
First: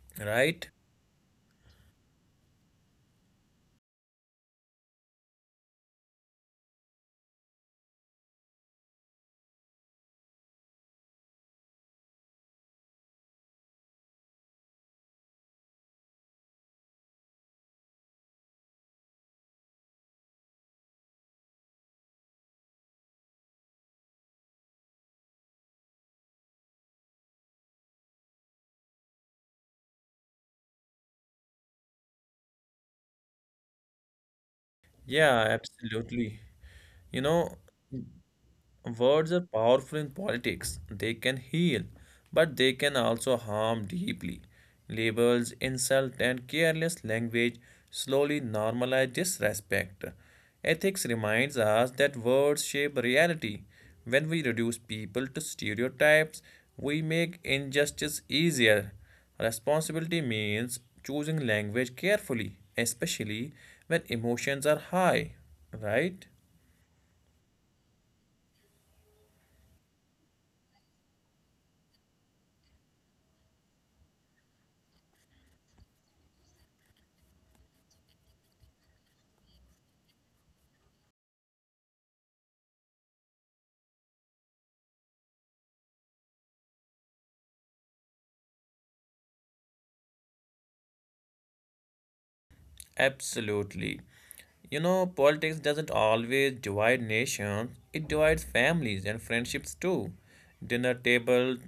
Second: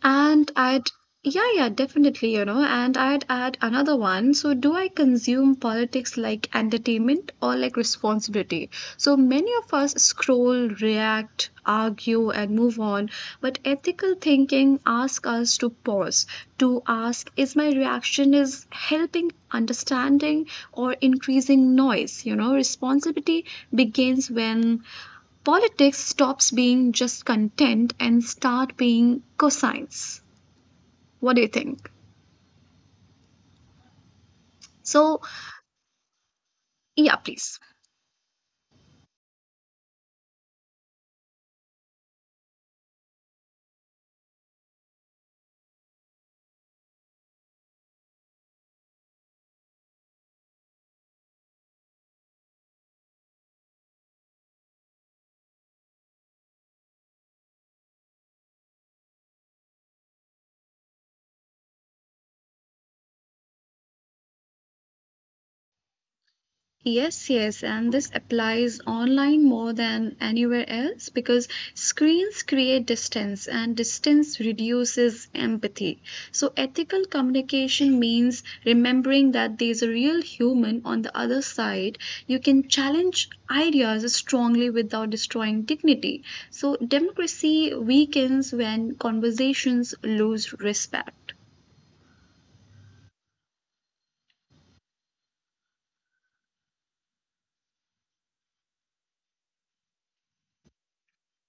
B: And
A: right?
B: I'd, yeah, yeah, definitely, you know, and I'd add another one. So, do I consume politics like entertainment or like responsibility? So, many of us scroll, react, argue, and move on, but ethical thinking asks us to pause, to ask, is my reaction is helping understanding or increasing noise? You know, responsibility begins when politics stops being just content and start being cosines. What do you think? So,
A: Yeah, absolutely. You
B: yeah,
A: know,
B: please.
A: words are powerful in politics. They can heal, but they can also harm deeply. Labels, insult, and careless language slowly normalize disrespect. Ethics reminds us that words shape reality. When we reduce people to stereotypes, we make injustice easier. Responsibility means choosing language carefully, especially when emotions are high, right?
B: Yes, yes, and this applies online more than anywhere else because screens create distance and distance reduces empathy. So, ethical communication means remembering that there's a real human on the other side. You can challenge ideas strongly without destroying dignity. So, democracy weakens when conversations lose respect.
A: Absolutely. You know, politics doesn't always divide nations, it divides families and friendships too. Dinner tables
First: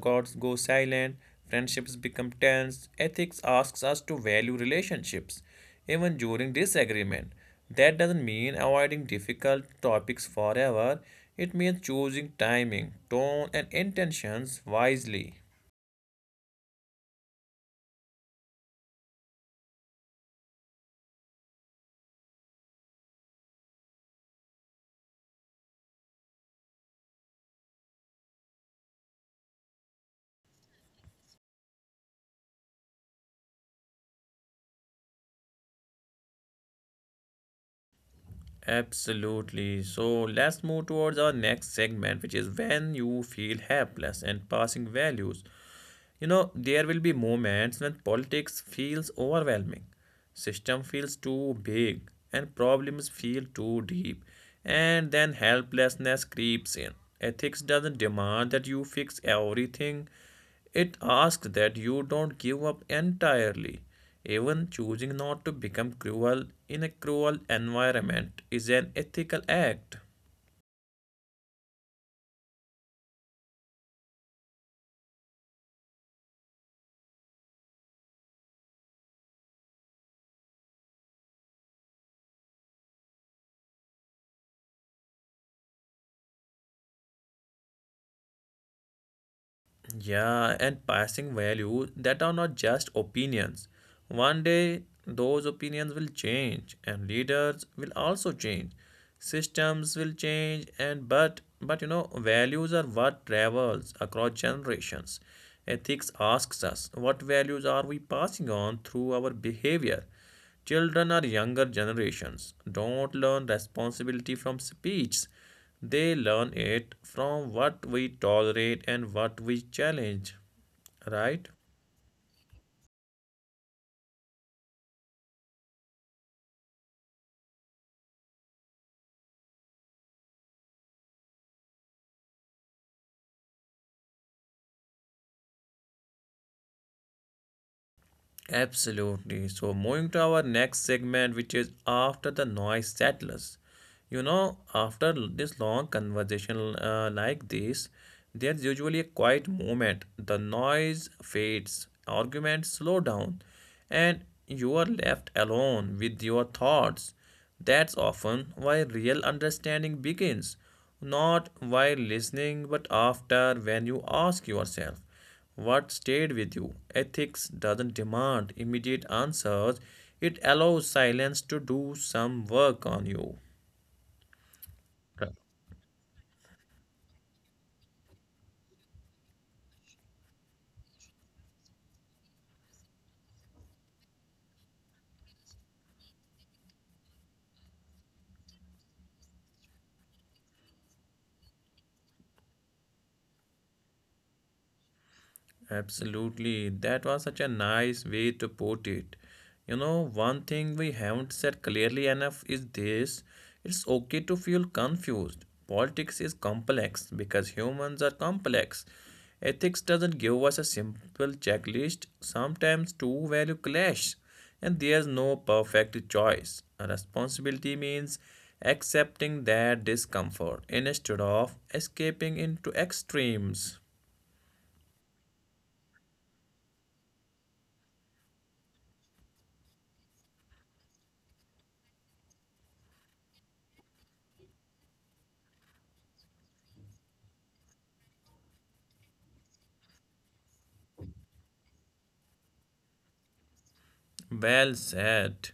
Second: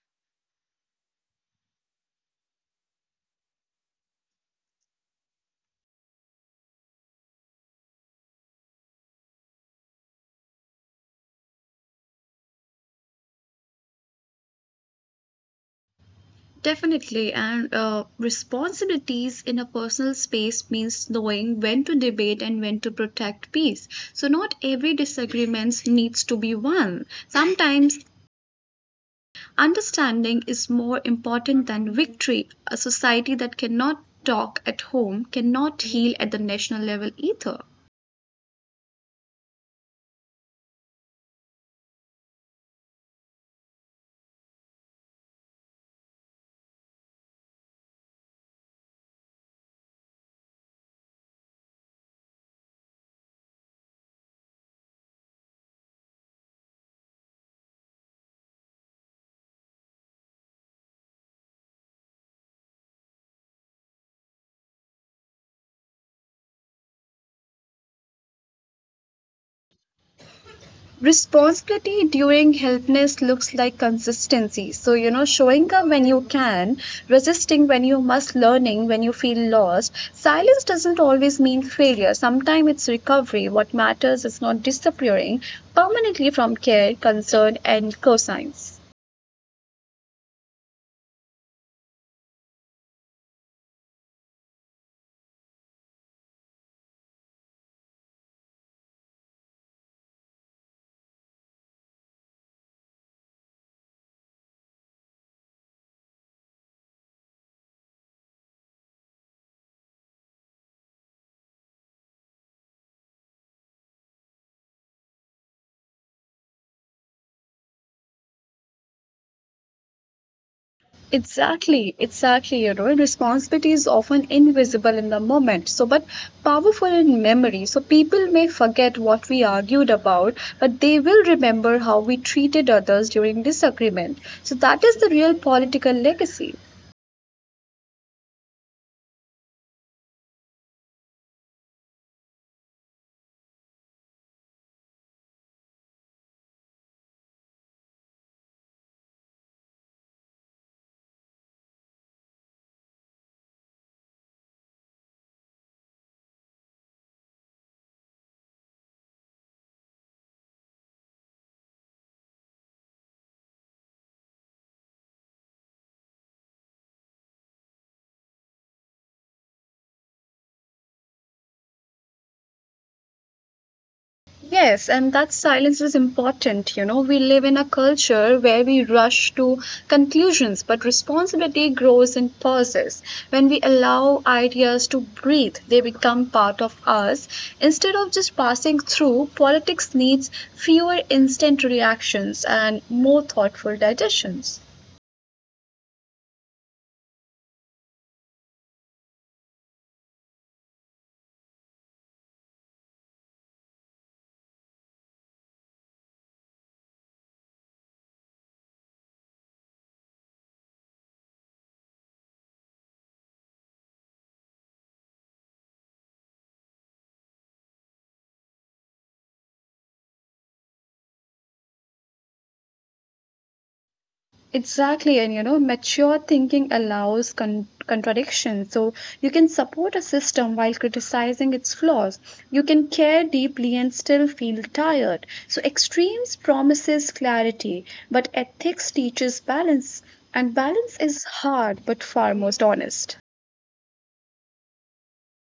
A: gods go silent, friendships become tense, ethics asks us to value relationships, even during disagreement. That doesn't mean avoiding difficult topics forever, it means choosing timing, tone, and intentions wisely.
B: Definitely, and responsibilities in a personal space means knowing when to debate and when to protect peace. So not every disagreement needs to be won. Sometimes understanding is more important than victory. A society that cannot talk at home cannot heal at the national level either.
A: Absolutely. So let's move towards our next segment, which is when you feel helpless and passing values. You know, there will be moments when politics feels overwhelming, system feels too big, and problems feel too deep, and then helplessness creeps in. Ethics doesn't demand that you fix everything, it asks that you don't give up entirely. Even choosing not to become cruel in a cruel environment is an ethical act.
B: Responsibility during healthness looks like consistency, so you know, showing up when you can, resisting when you must, learning when you feel lost. Silence doesn't always mean failure, sometimes it's recovery. What matters is not disappearing permanently from care, concern and cosigns.
A: Yeah, and passing value that are not just opinions. One day, those opinions will change, and leaders will also change. Systems will change, and but you know, values are what travels across generations. Ethics asks us what values are we passing on through our behavior. Children or younger generations don't learn responsibility from speech. They learn it from what we tolerate and what we challenge, right?
B: Exactly, exactly. You know, responsibility is often invisible in the moment, so but powerful in memory. So people may forget what we argued about, but they will remember how we treated others during disagreement. So that is the real political legacy.
A: Absolutely. So, moving to our next segment, which is after the noise settles. You know, after this long conversation like this, there's usually a quiet moment. The noise fades, arguments slow down, and you are left alone with your thoughts. That's often why real understanding begins, not while listening, but after when you ask yourself. What stayed with you? Ethics doesn't demand immediate answers, it allows silence to do some work on you.
B: Yes, and
A: Right.
B: that silence is important. You know, we live in a culture where we rush to conclusions, but responsibility grows in pauses. When we allow ideas to breathe, they become part of us. Instead of just passing through, politics needs fewer instant reactions and more thoughtful digestions.
A: Absolutely. That was such a nice way to put it. You know, one thing we haven't said clearly enough is this, it's okay to feel confused. Politics is complex because humans are complex. Ethics doesn't give us a simple checklist. Sometimes two value clash, and there's no perfect choice. A responsibility means accepting that discomfort instead of escaping into extremes.
B: Exactly, and you know, mature thinking allows contradiction. So you can support a system while criticizing its flaws. You can care deeply and still feel tired. So extremes promises clarity, but ethics teaches balance, and balance is hard but far most honest.
A: Well said.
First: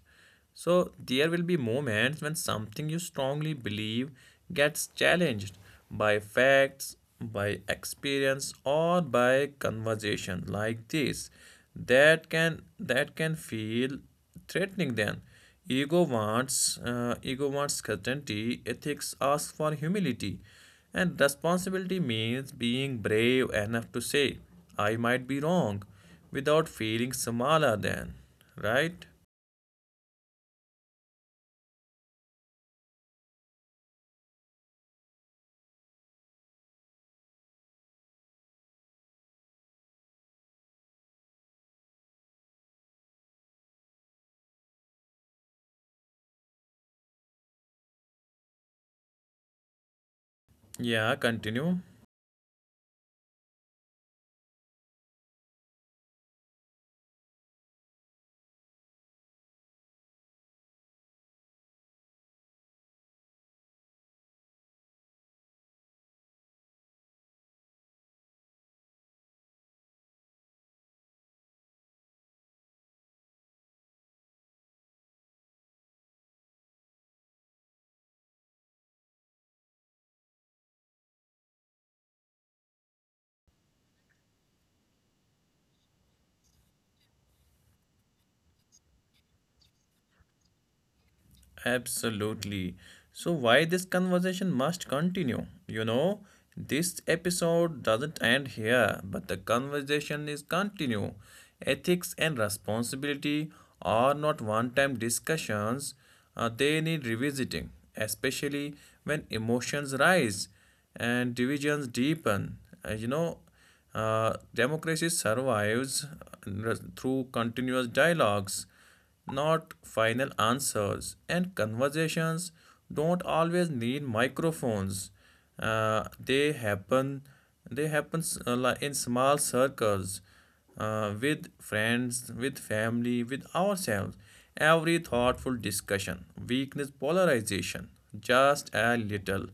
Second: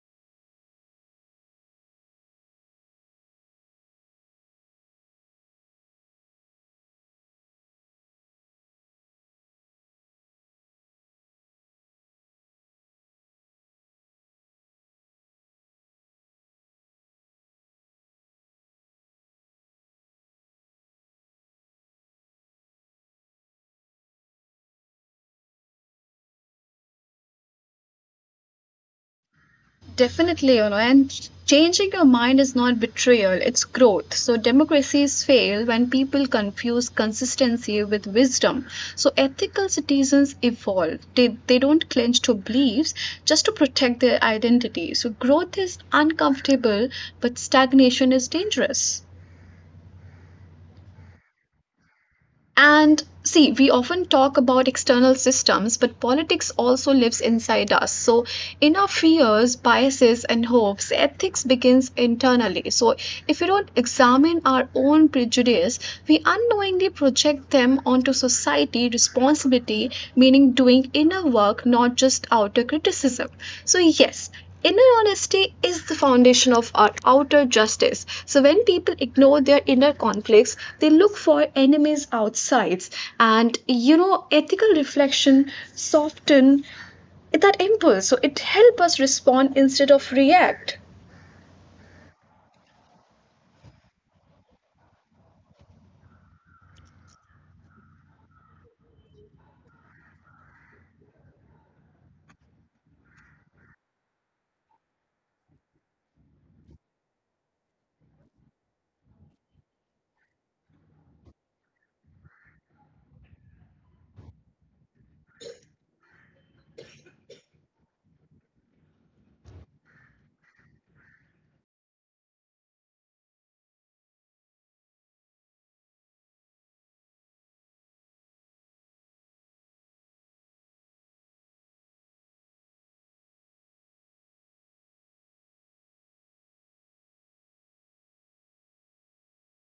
A: So, there will be moments when something you strongly believe gets challenged by facts, by experience, or by conversation like this. That can feel threatening then. Ego wants certainty, ethics asks for humility, and responsibility means being brave enough to say, I might be wrong, without feeling smaller than. Right?
B: Definitely, you know, and changing your mind is not betrayal, it's growth. So, democracies fail when people confuse consistency with wisdom. So, ethical citizens evolve, they don't cling to beliefs just to protect their identity. So, growth is uncomfortable, but stagnation is dangerous.
A: Yeah, continue.
B: And see, we often talk about external systems, but politics also lives inside us. So, in our fears, biases, and hopes, ethics begins internally. So, if we don't examine our own prejudice, we unknowingly project them onto society, responsibility, meaning doing inner work, not just outer criticism. So, yes, inner honesty is the foundation of our outer justice. So, when people ignore their inner conflicts, they look for enemies outside. And you know, ethical reflection soften that impulse. So, it helps us respond instead of react.
A: Absolutely. So, why this conversation must continue? You know, this episode doesn't end here, but the conversation is continue. Ethics and responsibility are not one time discussions, they need revisiting, especially when emotions rise and divisions deepen. You know, democracy survives through continuous dialogues not final answers. And conversations don't always need microphones. They happen. They happen in small circles, with friends, with family, with ourselves. Every thoughtful discussion weakness polarization just a little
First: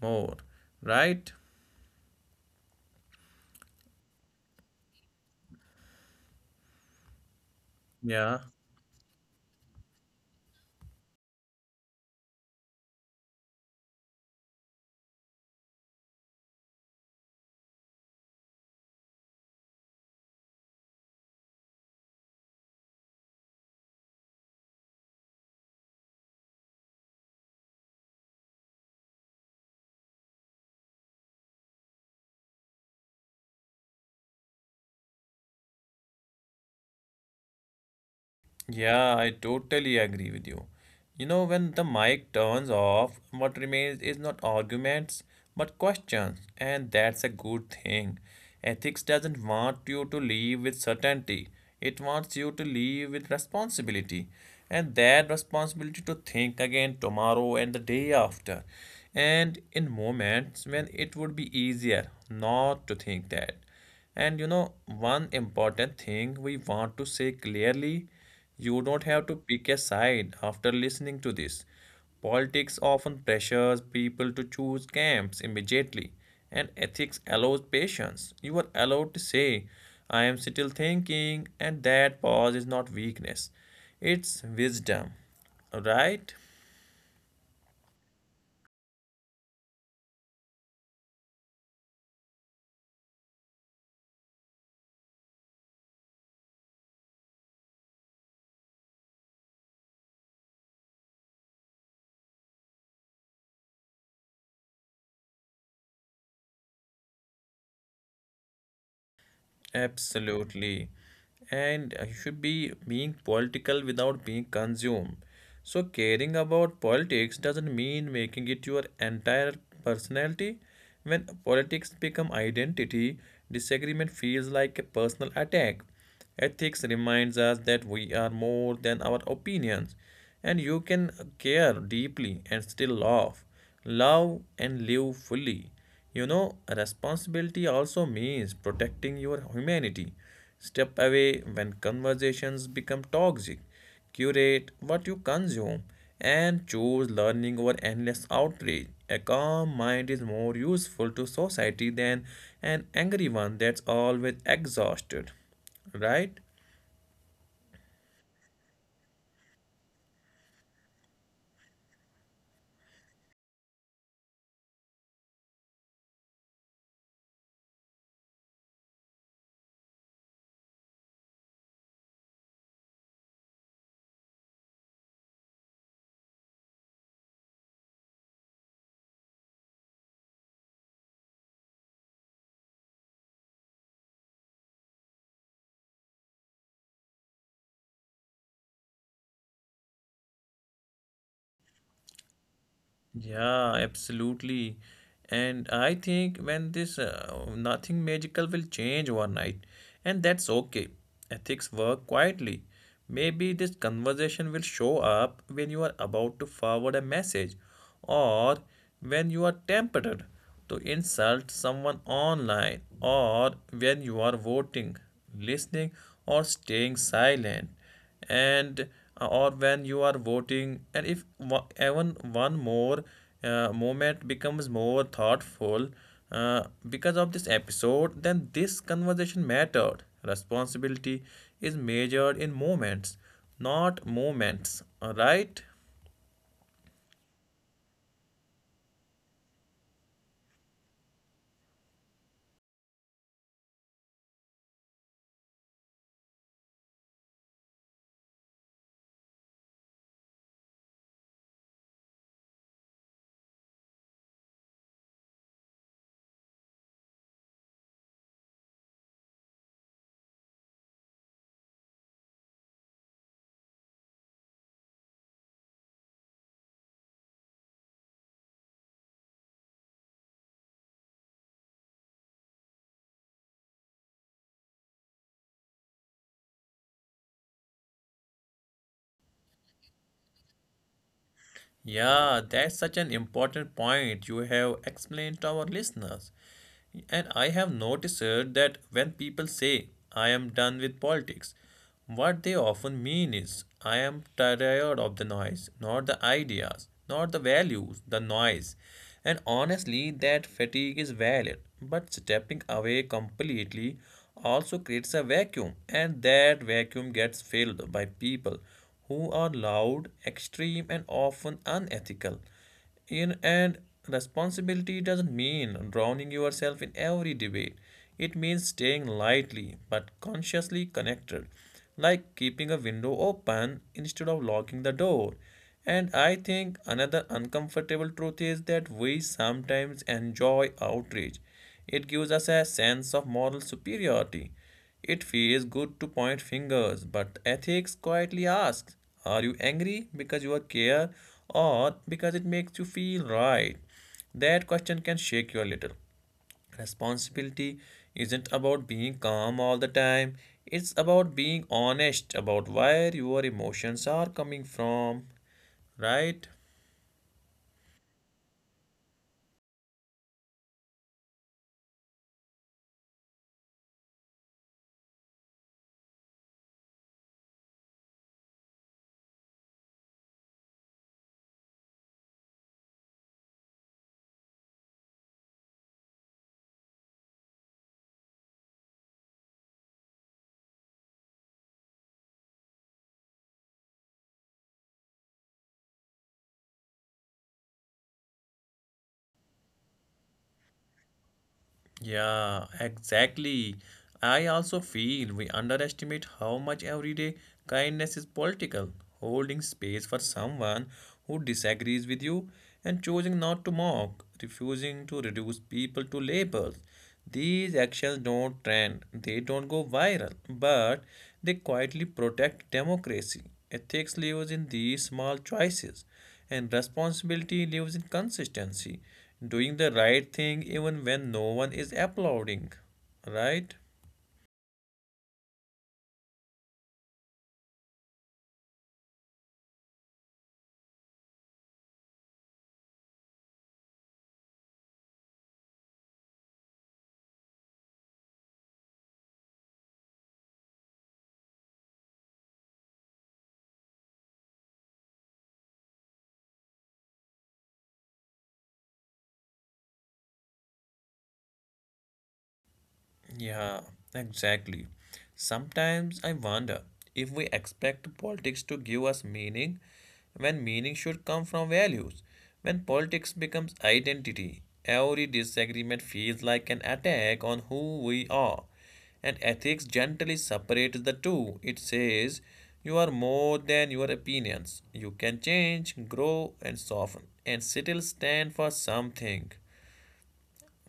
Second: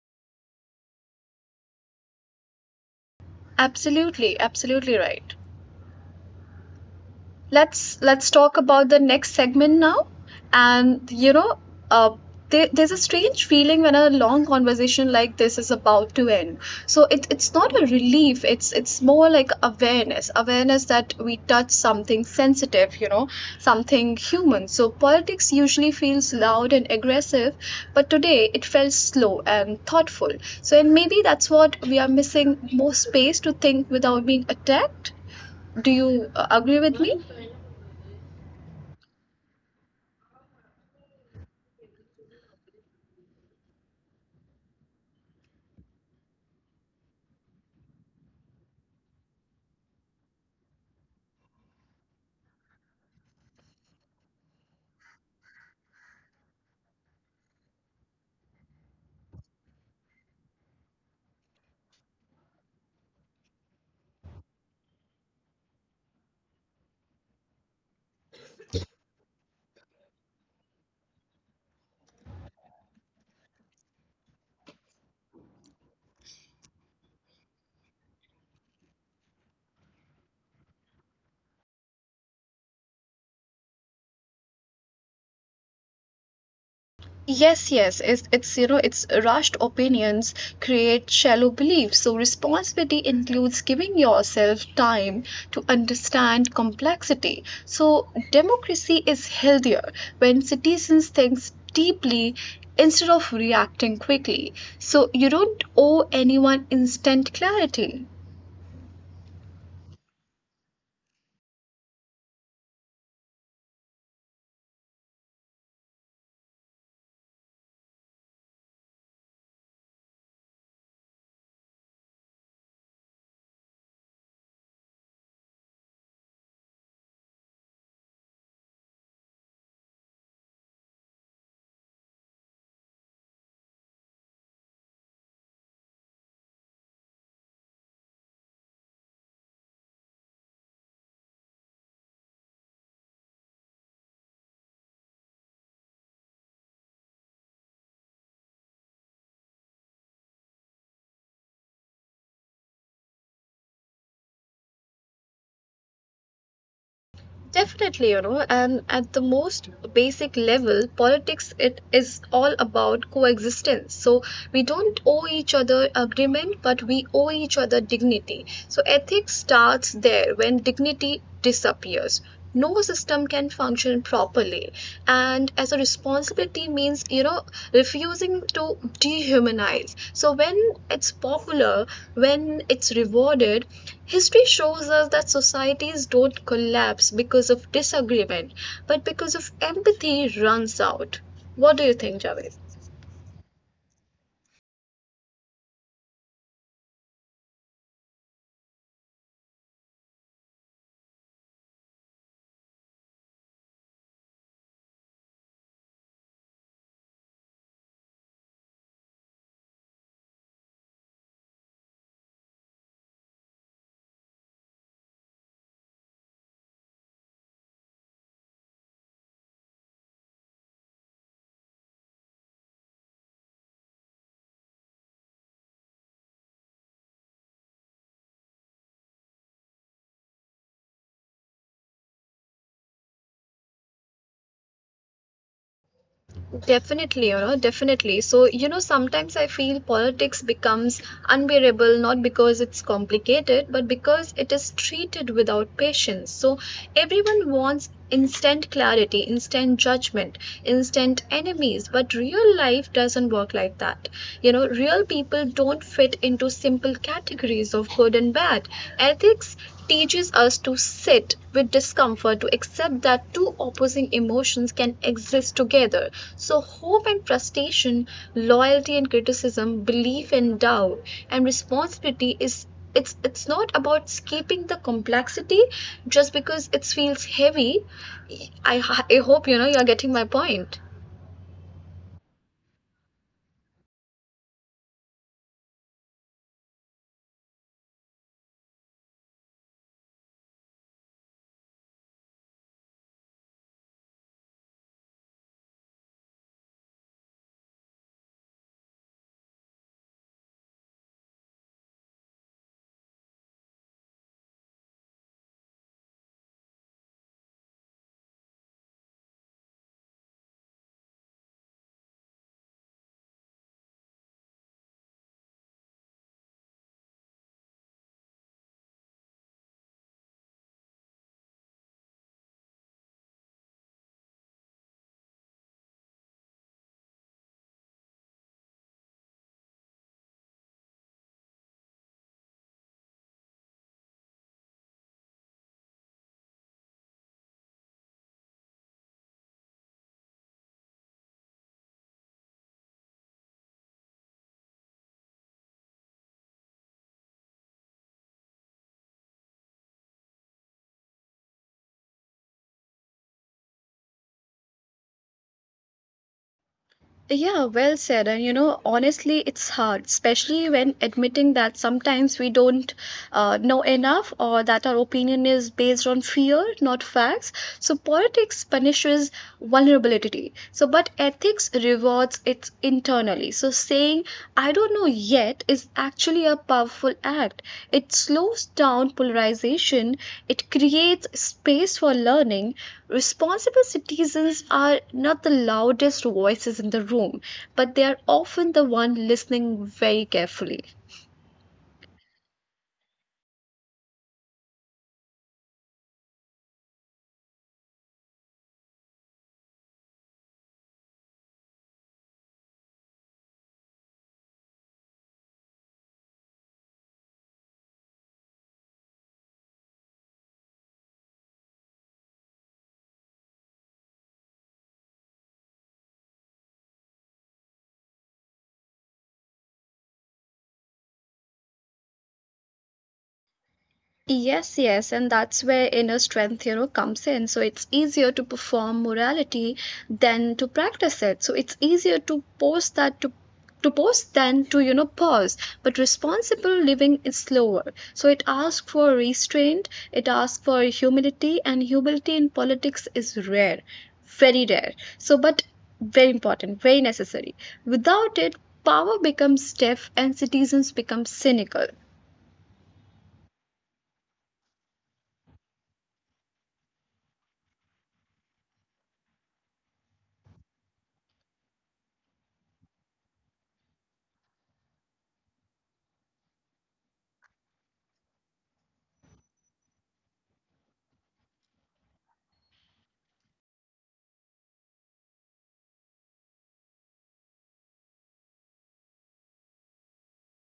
A: more, right?
B: Absolutely, absolutely right. Let's
A: Yeah.
B: talk about the next segment now. And you know, uh, there's a strange feeling when a long conversation like this is about to end. So it's not a relief, it's more like awareness, awareness that we touch something sensitive, you know, something human. So politics usually feels loud and aggressive, but today it felt slow and thoughtful. So and maybe that's what we are missing, more space to think without being attacked. Do you agree with me?
A: Yeah, I totally agree with you. You know, when the mic turns off, what remains is not arguments but questions, and that's a good thing. Ethics doesn't want you to leave with certainty, it wants you to leave with responsibility, and that responsibility to think again tomorrow and the day after, and in moments when it would be easier not to think that. And you know, one important thing we want to say clearly, you don't have to pick a side after listening to this. Politics often pressures people to choose camps immediately, and ethics allows patience. You are allowed to say, I am still thinking, and that pause is not weakness, it's wisdom, right?
B: Yes, yes, it's you know, it's rushed opinions create shallow beliefs. So, responsibility includes giving yourself time to understand complexity. So, democracy is healthier when citizens think deeply instead of reacting quickly. So, you don't owe anyone instant clarity.
A: Absolutely. And you should be being political without being consumed. So caring about politics doesn't mean making it your entire personality. When politics become identity, disagreement feels like a personal attack. Ethics reminds us that we are more than our opinions, and you can care deeply and still love and live fully. You know, responsibility also means protecting your humanity. Step away when conversations become toxic. Curate what you consume and choose learning over endless outrage. A calm mind is more useful to society than an angry one that's always exhausted. Right?
B: Definitely, you know, and at the most basic level, politics it is all about coexistence. So we don't owe each other agreement, but we owe each other dignity. So ethics starts there. When dignity disappears, no system can function properly. And as a responsibility means, you know, refusing to dehumanize, so when it's popular, when it's rewarded, history shows us that societies don't collapse because of disagreement, but because of empathy runs out. What do you think, Javed?
A: Yeah, absolutely. And I think when this nothing magical will change overnight, and that's okay. Ethics work quietly. Maybe this conversation will show up when you are about to forward a message or when you are tempted to insult someone online or when you are voting, listening, or staying silent and or when you are voting, and if even one more moment becomes more thoughtful uh, because of this episode, then this conversation mattered. Responsibility is measured in moments, not moments, right?
B: Definitely, you know, definitely. So, you know, sometimes I feel politics becomes unbearable not because it's complicated, but because it is treated without patience. So, everyone wants instant clarity, instant judgment, instant enemies, but real life doesn't work like that. You know, real people don't fit into simple categories of good and bad. Ethics teaches us to sit with discomfort, to accept that two opposing emotions can exist together. So, hope and frustration, loyalty and criticism, belief and doubt, and responsibility is. It's not about escaping the complexity just because it feels heavy. I hope you know you're getting my point.
A: Yeah, that's such an important point you have explained to our listeners. And I have noticed that when people say, I am done with politics, what they often mean is, I am tired of the noise, not the ideas, not the values, the noise. And honestly, that fatigue is valid, but stepping away completely also creates a vacuum, and that vacuum gets filled by people who are loud, extreme, and often unethical. In, and responsibility doesn't mean drowning yourself in every debate. It means staying lightly but consciously connected, like keeping a window open instead of locking the door. And I think another uncomfortable truth is that we sometimes enjoy outrage. It gives us a sense of moral superiority. It feels good to point fingers, but ethics quietly asks, are you angry because you care, or because it makes you feel right? That question can shake you a little. Responsibility isn't about being calm all the time, it's about being honest about where your emotions are coming from, right?
B: Yeah, well said. And you know, honestly, it's hard, especially when admitting that sometimes we don't know enough or that our opinion is based on fear, not facts. So, politics punishes vulnerability. So, but ethics rewards it internally. So, saying, I don't know yet is actually a powerful act. It slows down polarization, it creates space for learning. Responsible citizens are not the loudest voices in the room, but they are often the one listening very carefully.
A: Yeah, exactly. I also feel we underestimate how much everyday kindness is political. Holding space for someone who disagrees with you, and choosing not to mock, refusing to reduce people to labels. These actions don't trend, they don't go viral, but they quietly protect democracy. Ethics lives in these small choices, and responsibility lives in consistency, doing the right thing even when no one is applauding. Right?
B: Yes, yes, and that's where inner strength, you know, comes in. So it's easier to perform morality than to practice it. So it's easier to post that to post than to, you know, pause. But responsible living is slower, so it asks for restraint, it asks for humility, and humility in politics is rare, very rare. So but very important, very necessary. Without it, power becomes stiff and citizens become cynical.
A: Yeah, exactly. Sometimes I wonder if we expect politics to give us meaning when meaning should come from values. When politics becomes identity, every disagreement feels like an attack on who we are. And ethics gently separates the two. It says, you are more than your opinions. You can change, grow, and soften, and still stand for something,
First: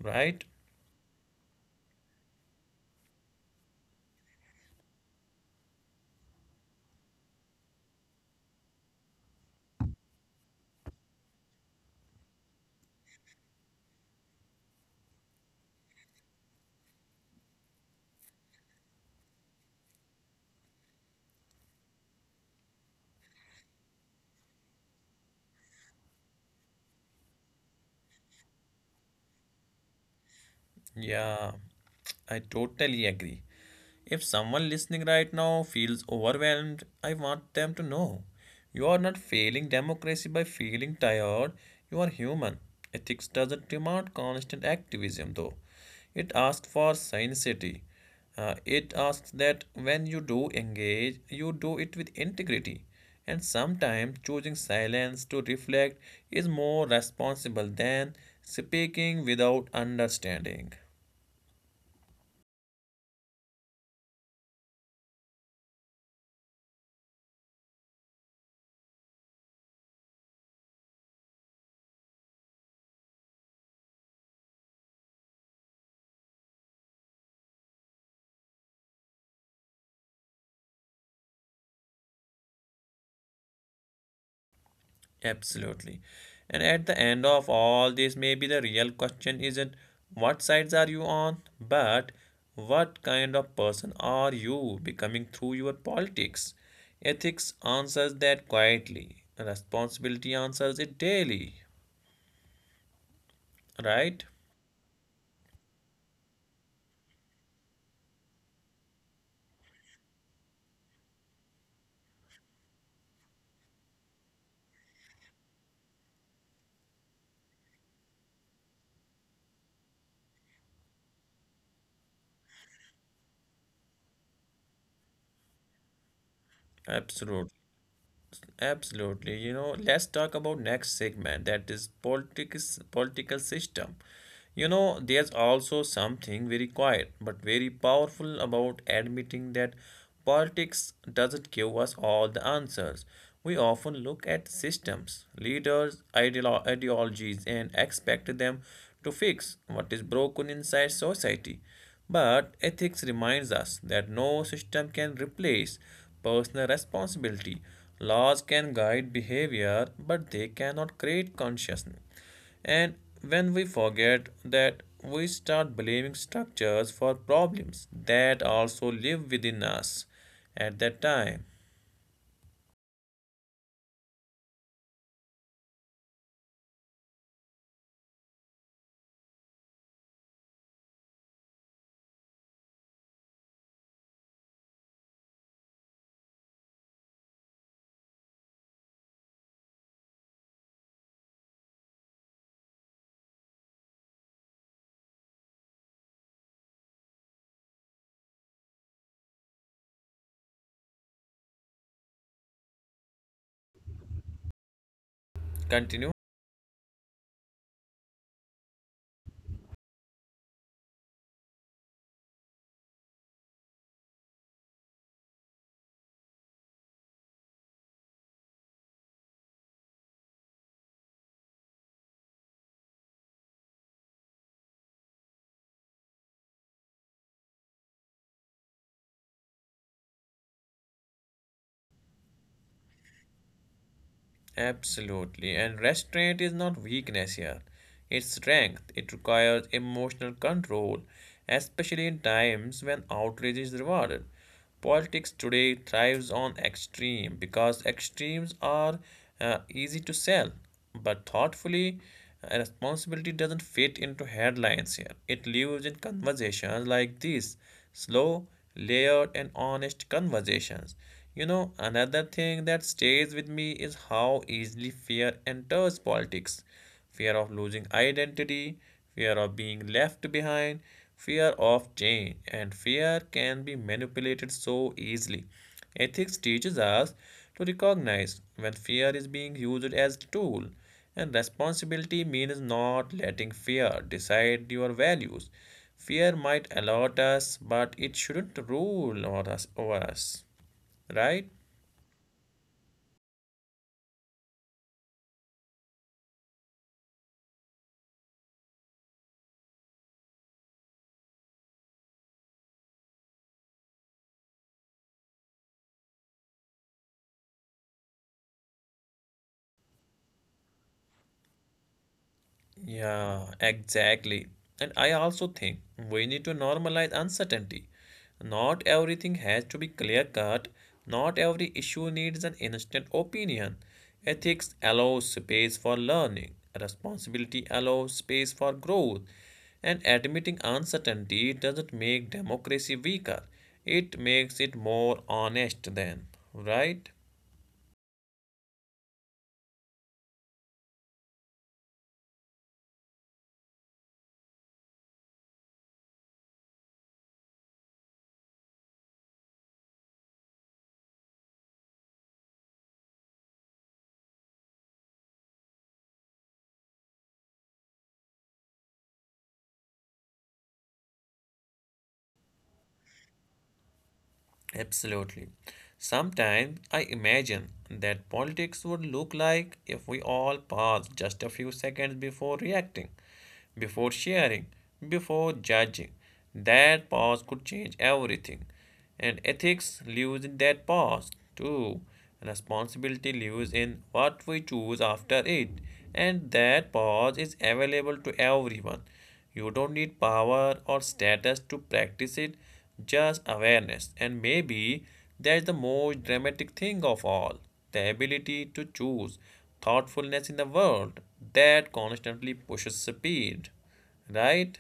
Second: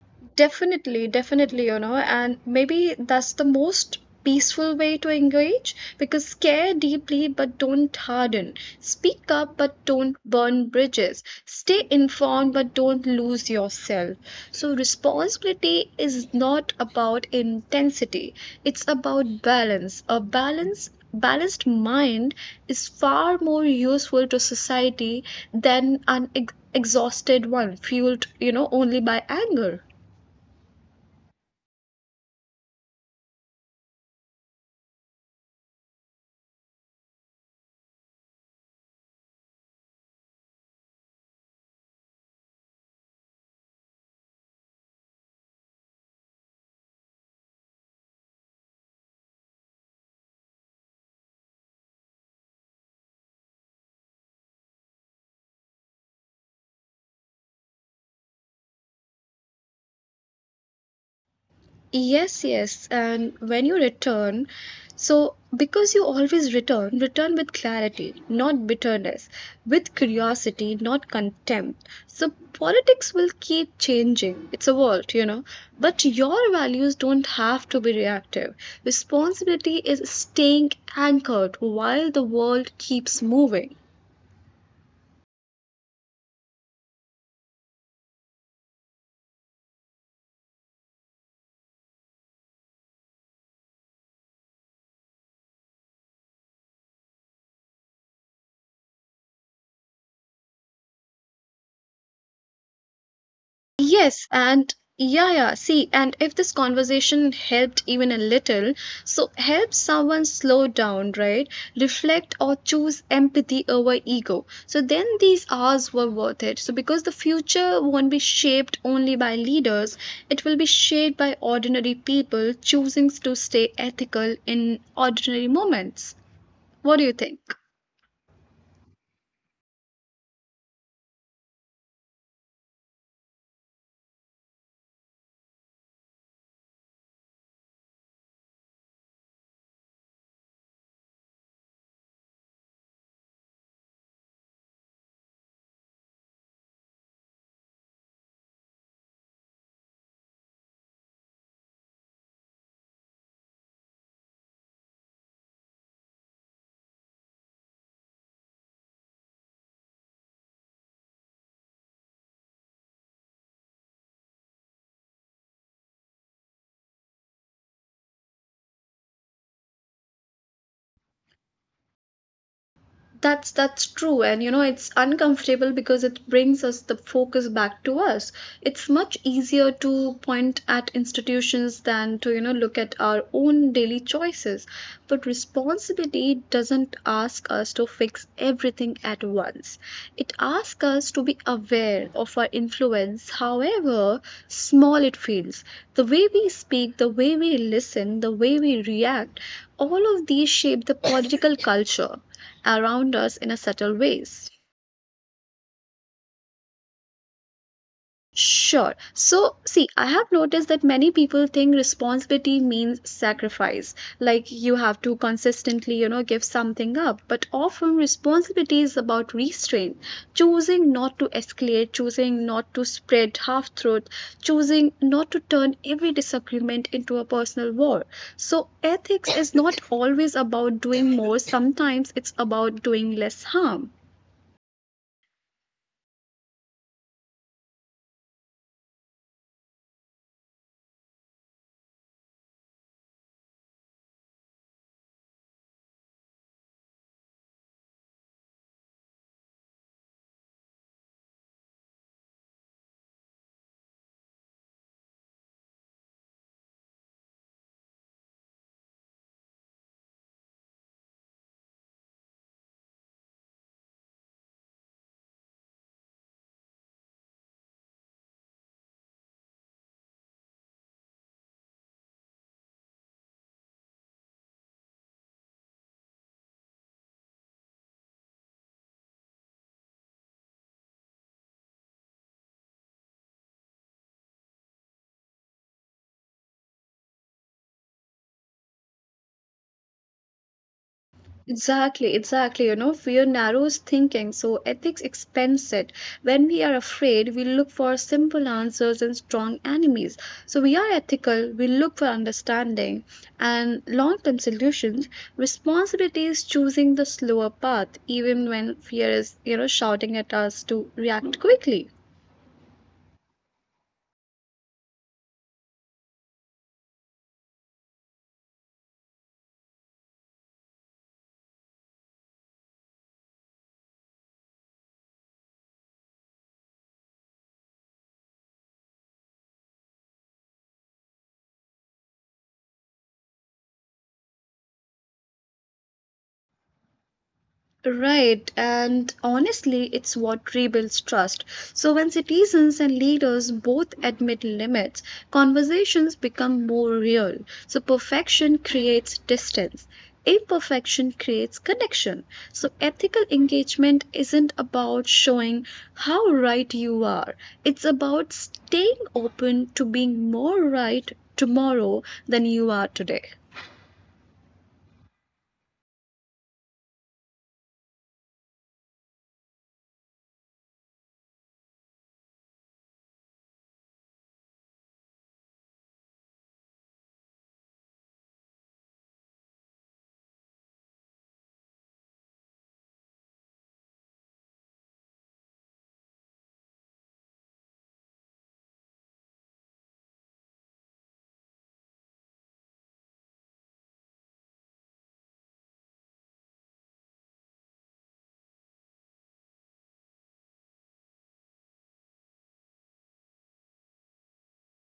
A: right?
B: Definitely, definitely, you know, and maybe that's the most peaceful way to engage, because care deeply but don't harden. Speak up but don't burn bridges. Stay informed but don't lose yourself. So, responsibility is not about intensity, it's about balance. A balanced mind is far more useful to society than an exhausted one fueled, you know, only by anger.
A: Yeah, I totally agree. If someone listening right now feels overwhelmed, I want them to know you are not failing democracy by feeling tired. You are human. Ethics doesn't demand constant activism, though. It asks for sincerity. It asks that when you do engage, you do it with integrity. And sometimes choosing silence to reflect is more responsible than speaking without understanding.
B: Yes, yes. And when you return, so because you always return, return with clarity, not bitterness, with curiosity, not contempt. So politics will keep changing. It's a world, you know. But your values don't have to be reactive. Responsibility is staying anchored while the world keeps moving.
A: Absolutely. And at the end of all this, maybe the real question isn't what sides are you on, but what kind of person are you becoming through your politics? Ethics answers that quietly, responsibility answers it daily,
B: Yes,
A: right?
B: and yeah, yeah. See, and if this conversation helped even a little, so help someone slow down, right? Reflect or choose empathy over ego. So then these hours were worth it. So because the future won't be shaped only by leaders, it will be shaped by ordinary people choosing to stay ethical in ordinary moments. What do you think?
A: Absolutely. Absolutely. You know, let's talk about next segment, that is politics, political system. You know, there's also something very quiet but very powerful about admitting that politics doesn't give us all the answers. We often look at systems, leaders, ideologies, and expect them to fix what is broken inside society. But ethics reminds us that no system can replace personal responsibility. Laws can guide behavior, but they cannot create consciousness. And when we forget that, we start blaming structures for problems that also live within us at that time.
B: That's true, and you know it's uncomfortable because it brings us the focus back to us. It's much easier to point at institutions than to, you know, look at our own daily choices. But responsibility doesn't ask us to fix everything at once, it asks us to be aware of our influence, however small it feels. The way we speak, the way we listen, the way we react, all of these shape the political culture around us in a subtle ways.
A: Continue.
B: Sure. So, see, I have noticed that many people think responsibility means sacrifice, like you have to consistently, you know, give something up. But often, responsibility is about restraint, choosing not to escalate, choosing not to spread half truth, choosing not to turn every disagreement into a personal war. So, ethics is not always about doing more, sometimes it's about doing less harm.
A: Absolutely. And restraint is not weakness here. It's strength. It requires emotional control, especially in times when outrage is rewarded. Politics today thrives on extreme because extremes are easy to sell. But thoughtfully, responsibility doesn't fit into headlines here. It lives in conversations like these, slow, layered, and honest conversations. You know, another thing that stays with me is how easily fear enters politics, fear of losing identity, fear of being left behind, fear of change, and fear can be manipulated so easily. Ethics teaches us to recognize when fear is being used as a tool, and responsibility means not letting fear decide your values. Fear might alert us, but it shouldn't rule over us, over us, right?
B: Exactly, exactly. You know, fear narrows thinking, so ethics expands it. When we are afraid, we look for simple answers and strong enemies. So we are ethical, we look for understanding and long term solutions. Responsibility is choosing the slower path, even when fear is, you know, shouting at us to react quickly.
A: Yeah, exactly. And I also think we need to normalize uncertainty. Not everything has to be clear cut, not every issue needs an instant opinion. Ethics allows space for learning, responsibility allows space for growth, and admitting uncertainty doesn't make democracy weaker, it makes it more honest, then, right?
B: Right, and honestly, it's what rebuilds trust. So, when citizens and leaders both admit limits, conversations become more real. So, perfection creates distance, imperfection creates connection. So, ethical engagement isn't about showing how right you are, it's about staying open to being more right tomorrow than you are today.
A: Absolutely. Sometimes I imagine that politics would look like if we all paused just a few seconds before reacting, before sharing, before judging. That pause could change everything. And ethics lives in that pause too. Responsibility lives in what we choose after it. And that pause is available to everyone. You don't need power or status to practice it, just awareness. And maybe that's the most dramatic thing of all, the ability to choose thoughtfulness in the world that constantly pushes speed, right?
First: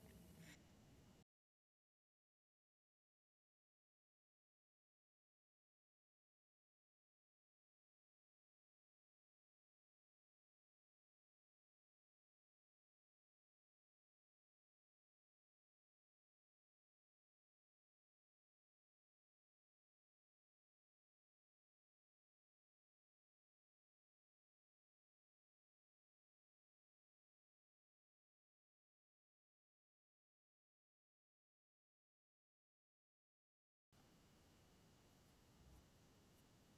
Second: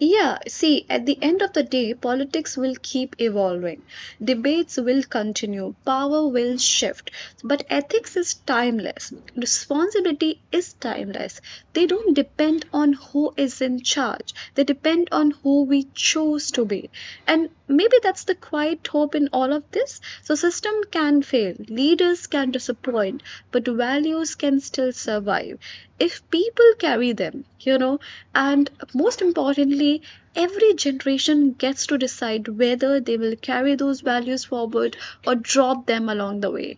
B: Yeah, see, at the end of the day, politics will keep evolving. Debates will continue, power will shift, but ethics is timeless. Responsibility is timeless. They don't depend on who is in charge, they depend on who we choose to be. And maybe that's the quiet hope in all of this. So system can fail, leaders can disappoint, but values can still survive if people carry them, you know. And most importantly, every generation gets to decide whether they will carry those values forward or drop them along the way.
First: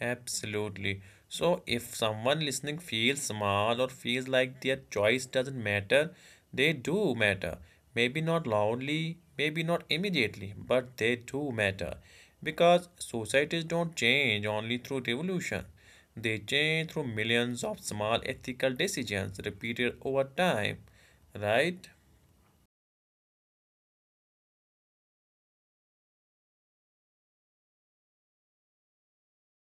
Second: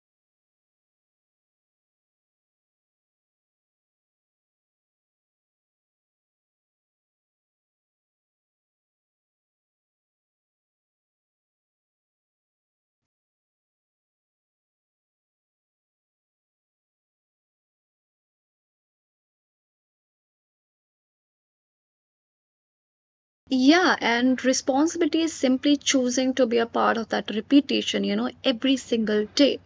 A: Absolutely. So, if someone listening feels small or feels like their choice doesn't matter, they do matter. Maybe not loudly, maybe not immediately, but they do matter. Because societies don't change only through revolution, they change through millions of small ethical decisions repeated over time, right?
B: Yeah, and responsibility is simply choosing to be a part of that repetition, you know, every single day.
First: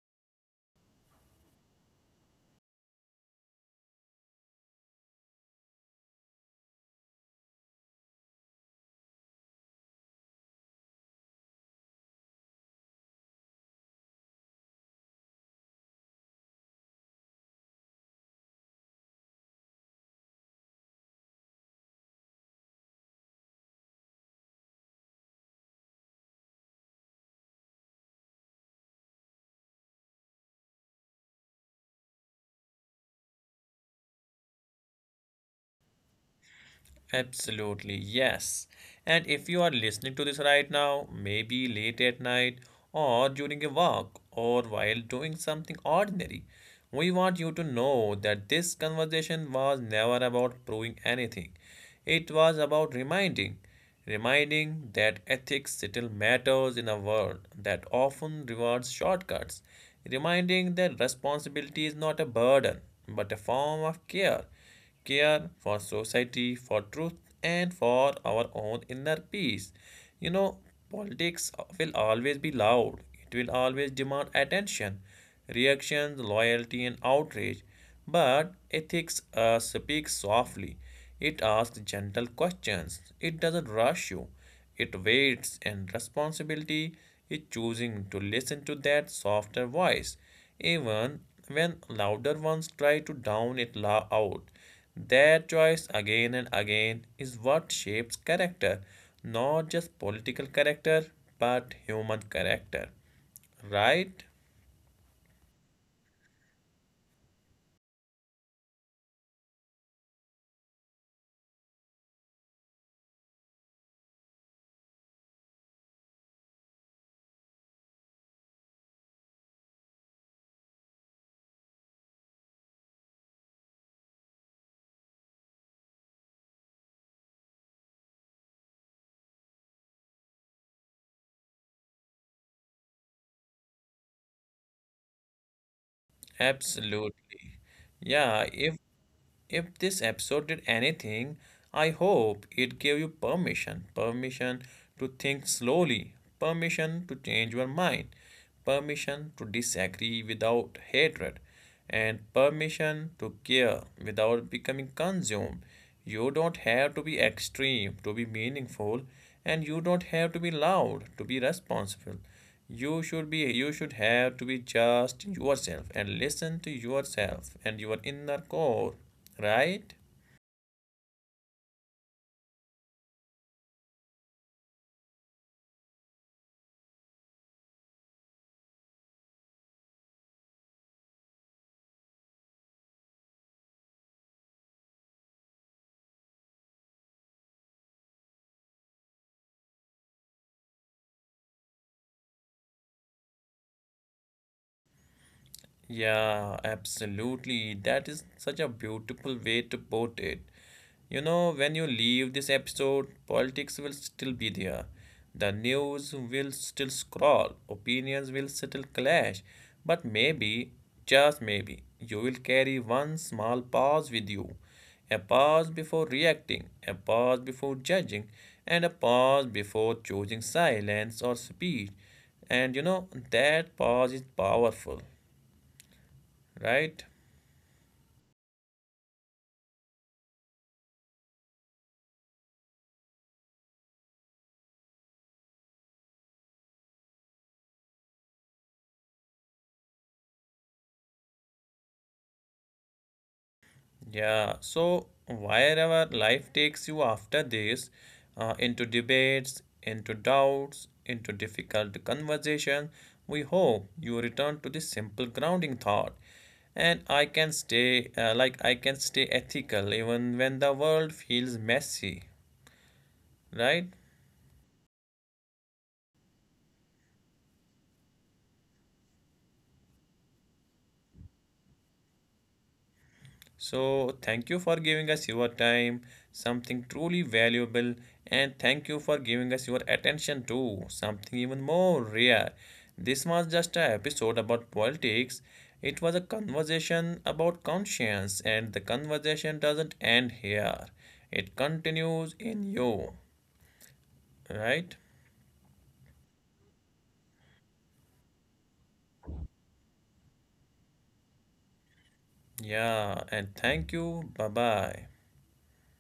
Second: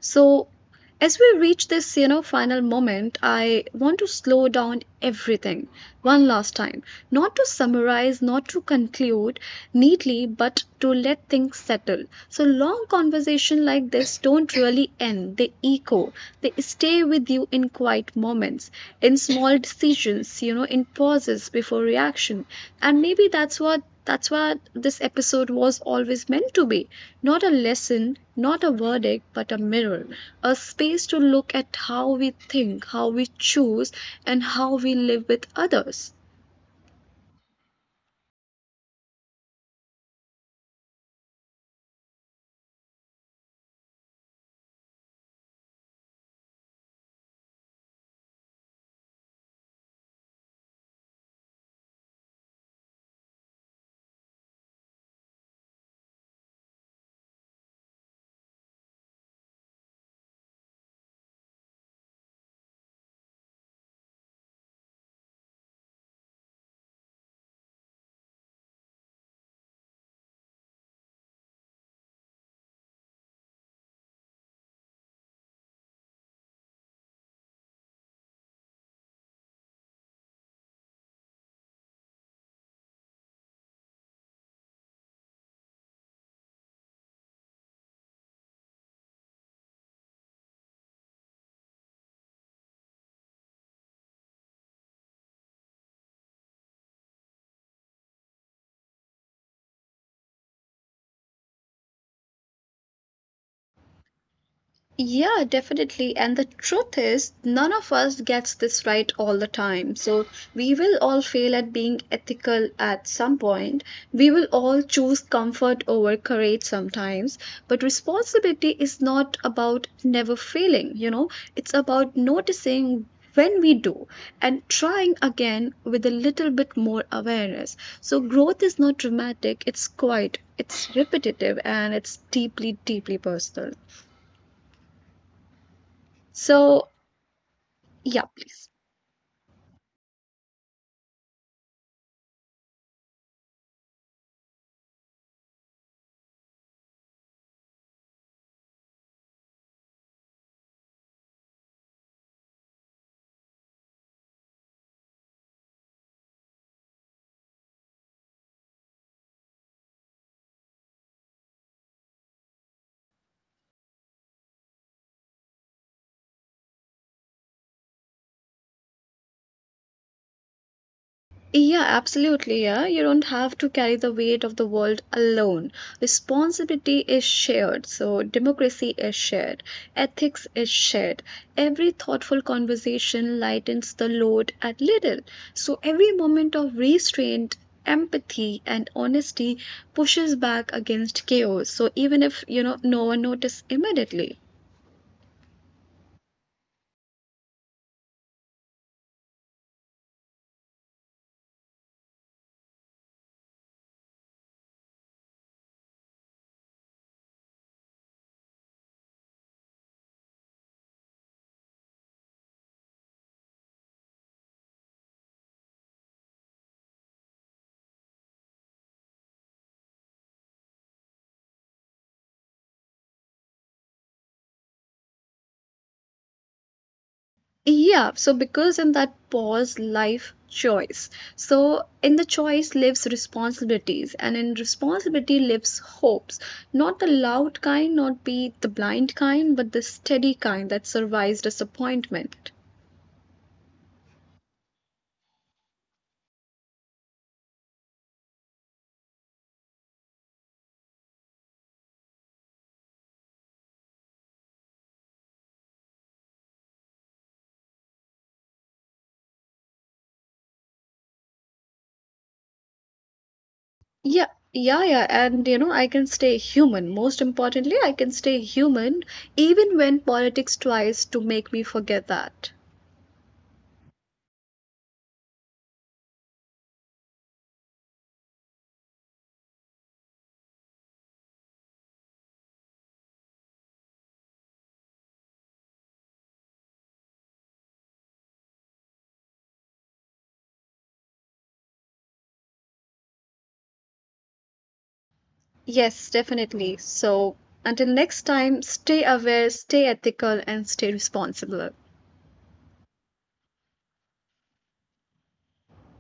B: So, as we reach this, you know, final moment, I want to slow down everything one last time, not to summarize, not to conclude neatly, but to let things settle. So, long conversation like this don't really end; they echo, they stay with you in quiet moments, in small decisions, you know, in pauses before reaction. And maybe that's what this episode was always meant to be, not a lesson, not a verdict, but a mirror, a space to look at how we think, how we choose, and how we live with others.
A: Absolutely, yes. And if you are listening to this right now, maybe late at night or during a walk or while doing something ordinary, we want you to know that this conversation was never about proving anything. It was about reminding, reminding that ethics still matters in a world that often rewards shortcuts, reminding that responsibility is not a burden but a form of care, care for society, for truth, and for our own inner peace. You know, politics will always be loud, it will always demand attention, reactions, loyalty, and outrage. But ethics speaks softly. It asks gentle questions. It doesn't rush you. It waits, and responsibility is choosing to listen to that softer voice, even when louder ones try to drown it out. That choice again and again is what shapes character, not just political character, but human character. Right?
B: Yeah, definitely. And the truth is, none of us gets this right all the time. So we will all fail at being ethical at some point. We will all choose comfort over courage sometimes. But responsibility is not about never failing, you know, it's about noticing when we do and trying again with a little bit more awareness. So growth is not dramatic, it's quiet, it's repetitive, and it's deeply, deeply personal. So,
A: Absolutely.
B: yeah,
A: Yeah,
B: please.
A: if if this episode did anything, I hope it gave you permission, permission to think slowly, permission to change your mind, permission to disagree without hatred, and permission to care without becoming consumed. You don't have to be extreme to be meaningful, and you don't have to be loud to be responsible. You should be, you should have to be just yourself and listen to yourself and your inner core, right?
B: Yeah, absolutely. Yeah, you don't have to carry the weight of the world alone. Responsibility is shared. So, democracy is shared. Ethics is shared. Every thoughtful conversation lightens the load a little. So, every moment of restraint, empathy, and honesty pushes back against chaos. So, even if, you know, no one notices immediately.
A: Yeah, absolutely. That is such a beautiful way to put it. You know, when you leave this episode, politics will still be there. The news will still scroll, opinions will still clash, but maybe, just maybe, you will carry one small pause with you. A pause before reacting, a pause before judging, and a pause before choosing silence or speech. And you know, that pause is powerful. Right?
B: Yeah, so because in that pause, life choice. So in the choice lives responsibilities, and in responsibility lives hopes. Not the loud kind, not be the blind kind, but the steady kind that survives disappointment.
A: Yeah. So, wherever life takes you after this, into debates, into doubts, into difficult conversation, we hope you return to this simple grounding thought. And I can stay, I can stay ethical even when the world feels messy. Right?
B: Yeah, yeah, yeah. And you know, I can stay human. Most importantly, I can stay human even when politics tries to make me forget that.
A: So, thank you for giving us your time, something truly valuable, and thank you for giving us your attention too, something even more rare. This was just an episode about politics. It was a conversation about conscience, and the conversation doesn't end here. It continues in you, right?
B: Yes, definitely. So until next time, stay aware, stay ethical, and stay responsible.
A: Yeah, and thank you. Bye bye.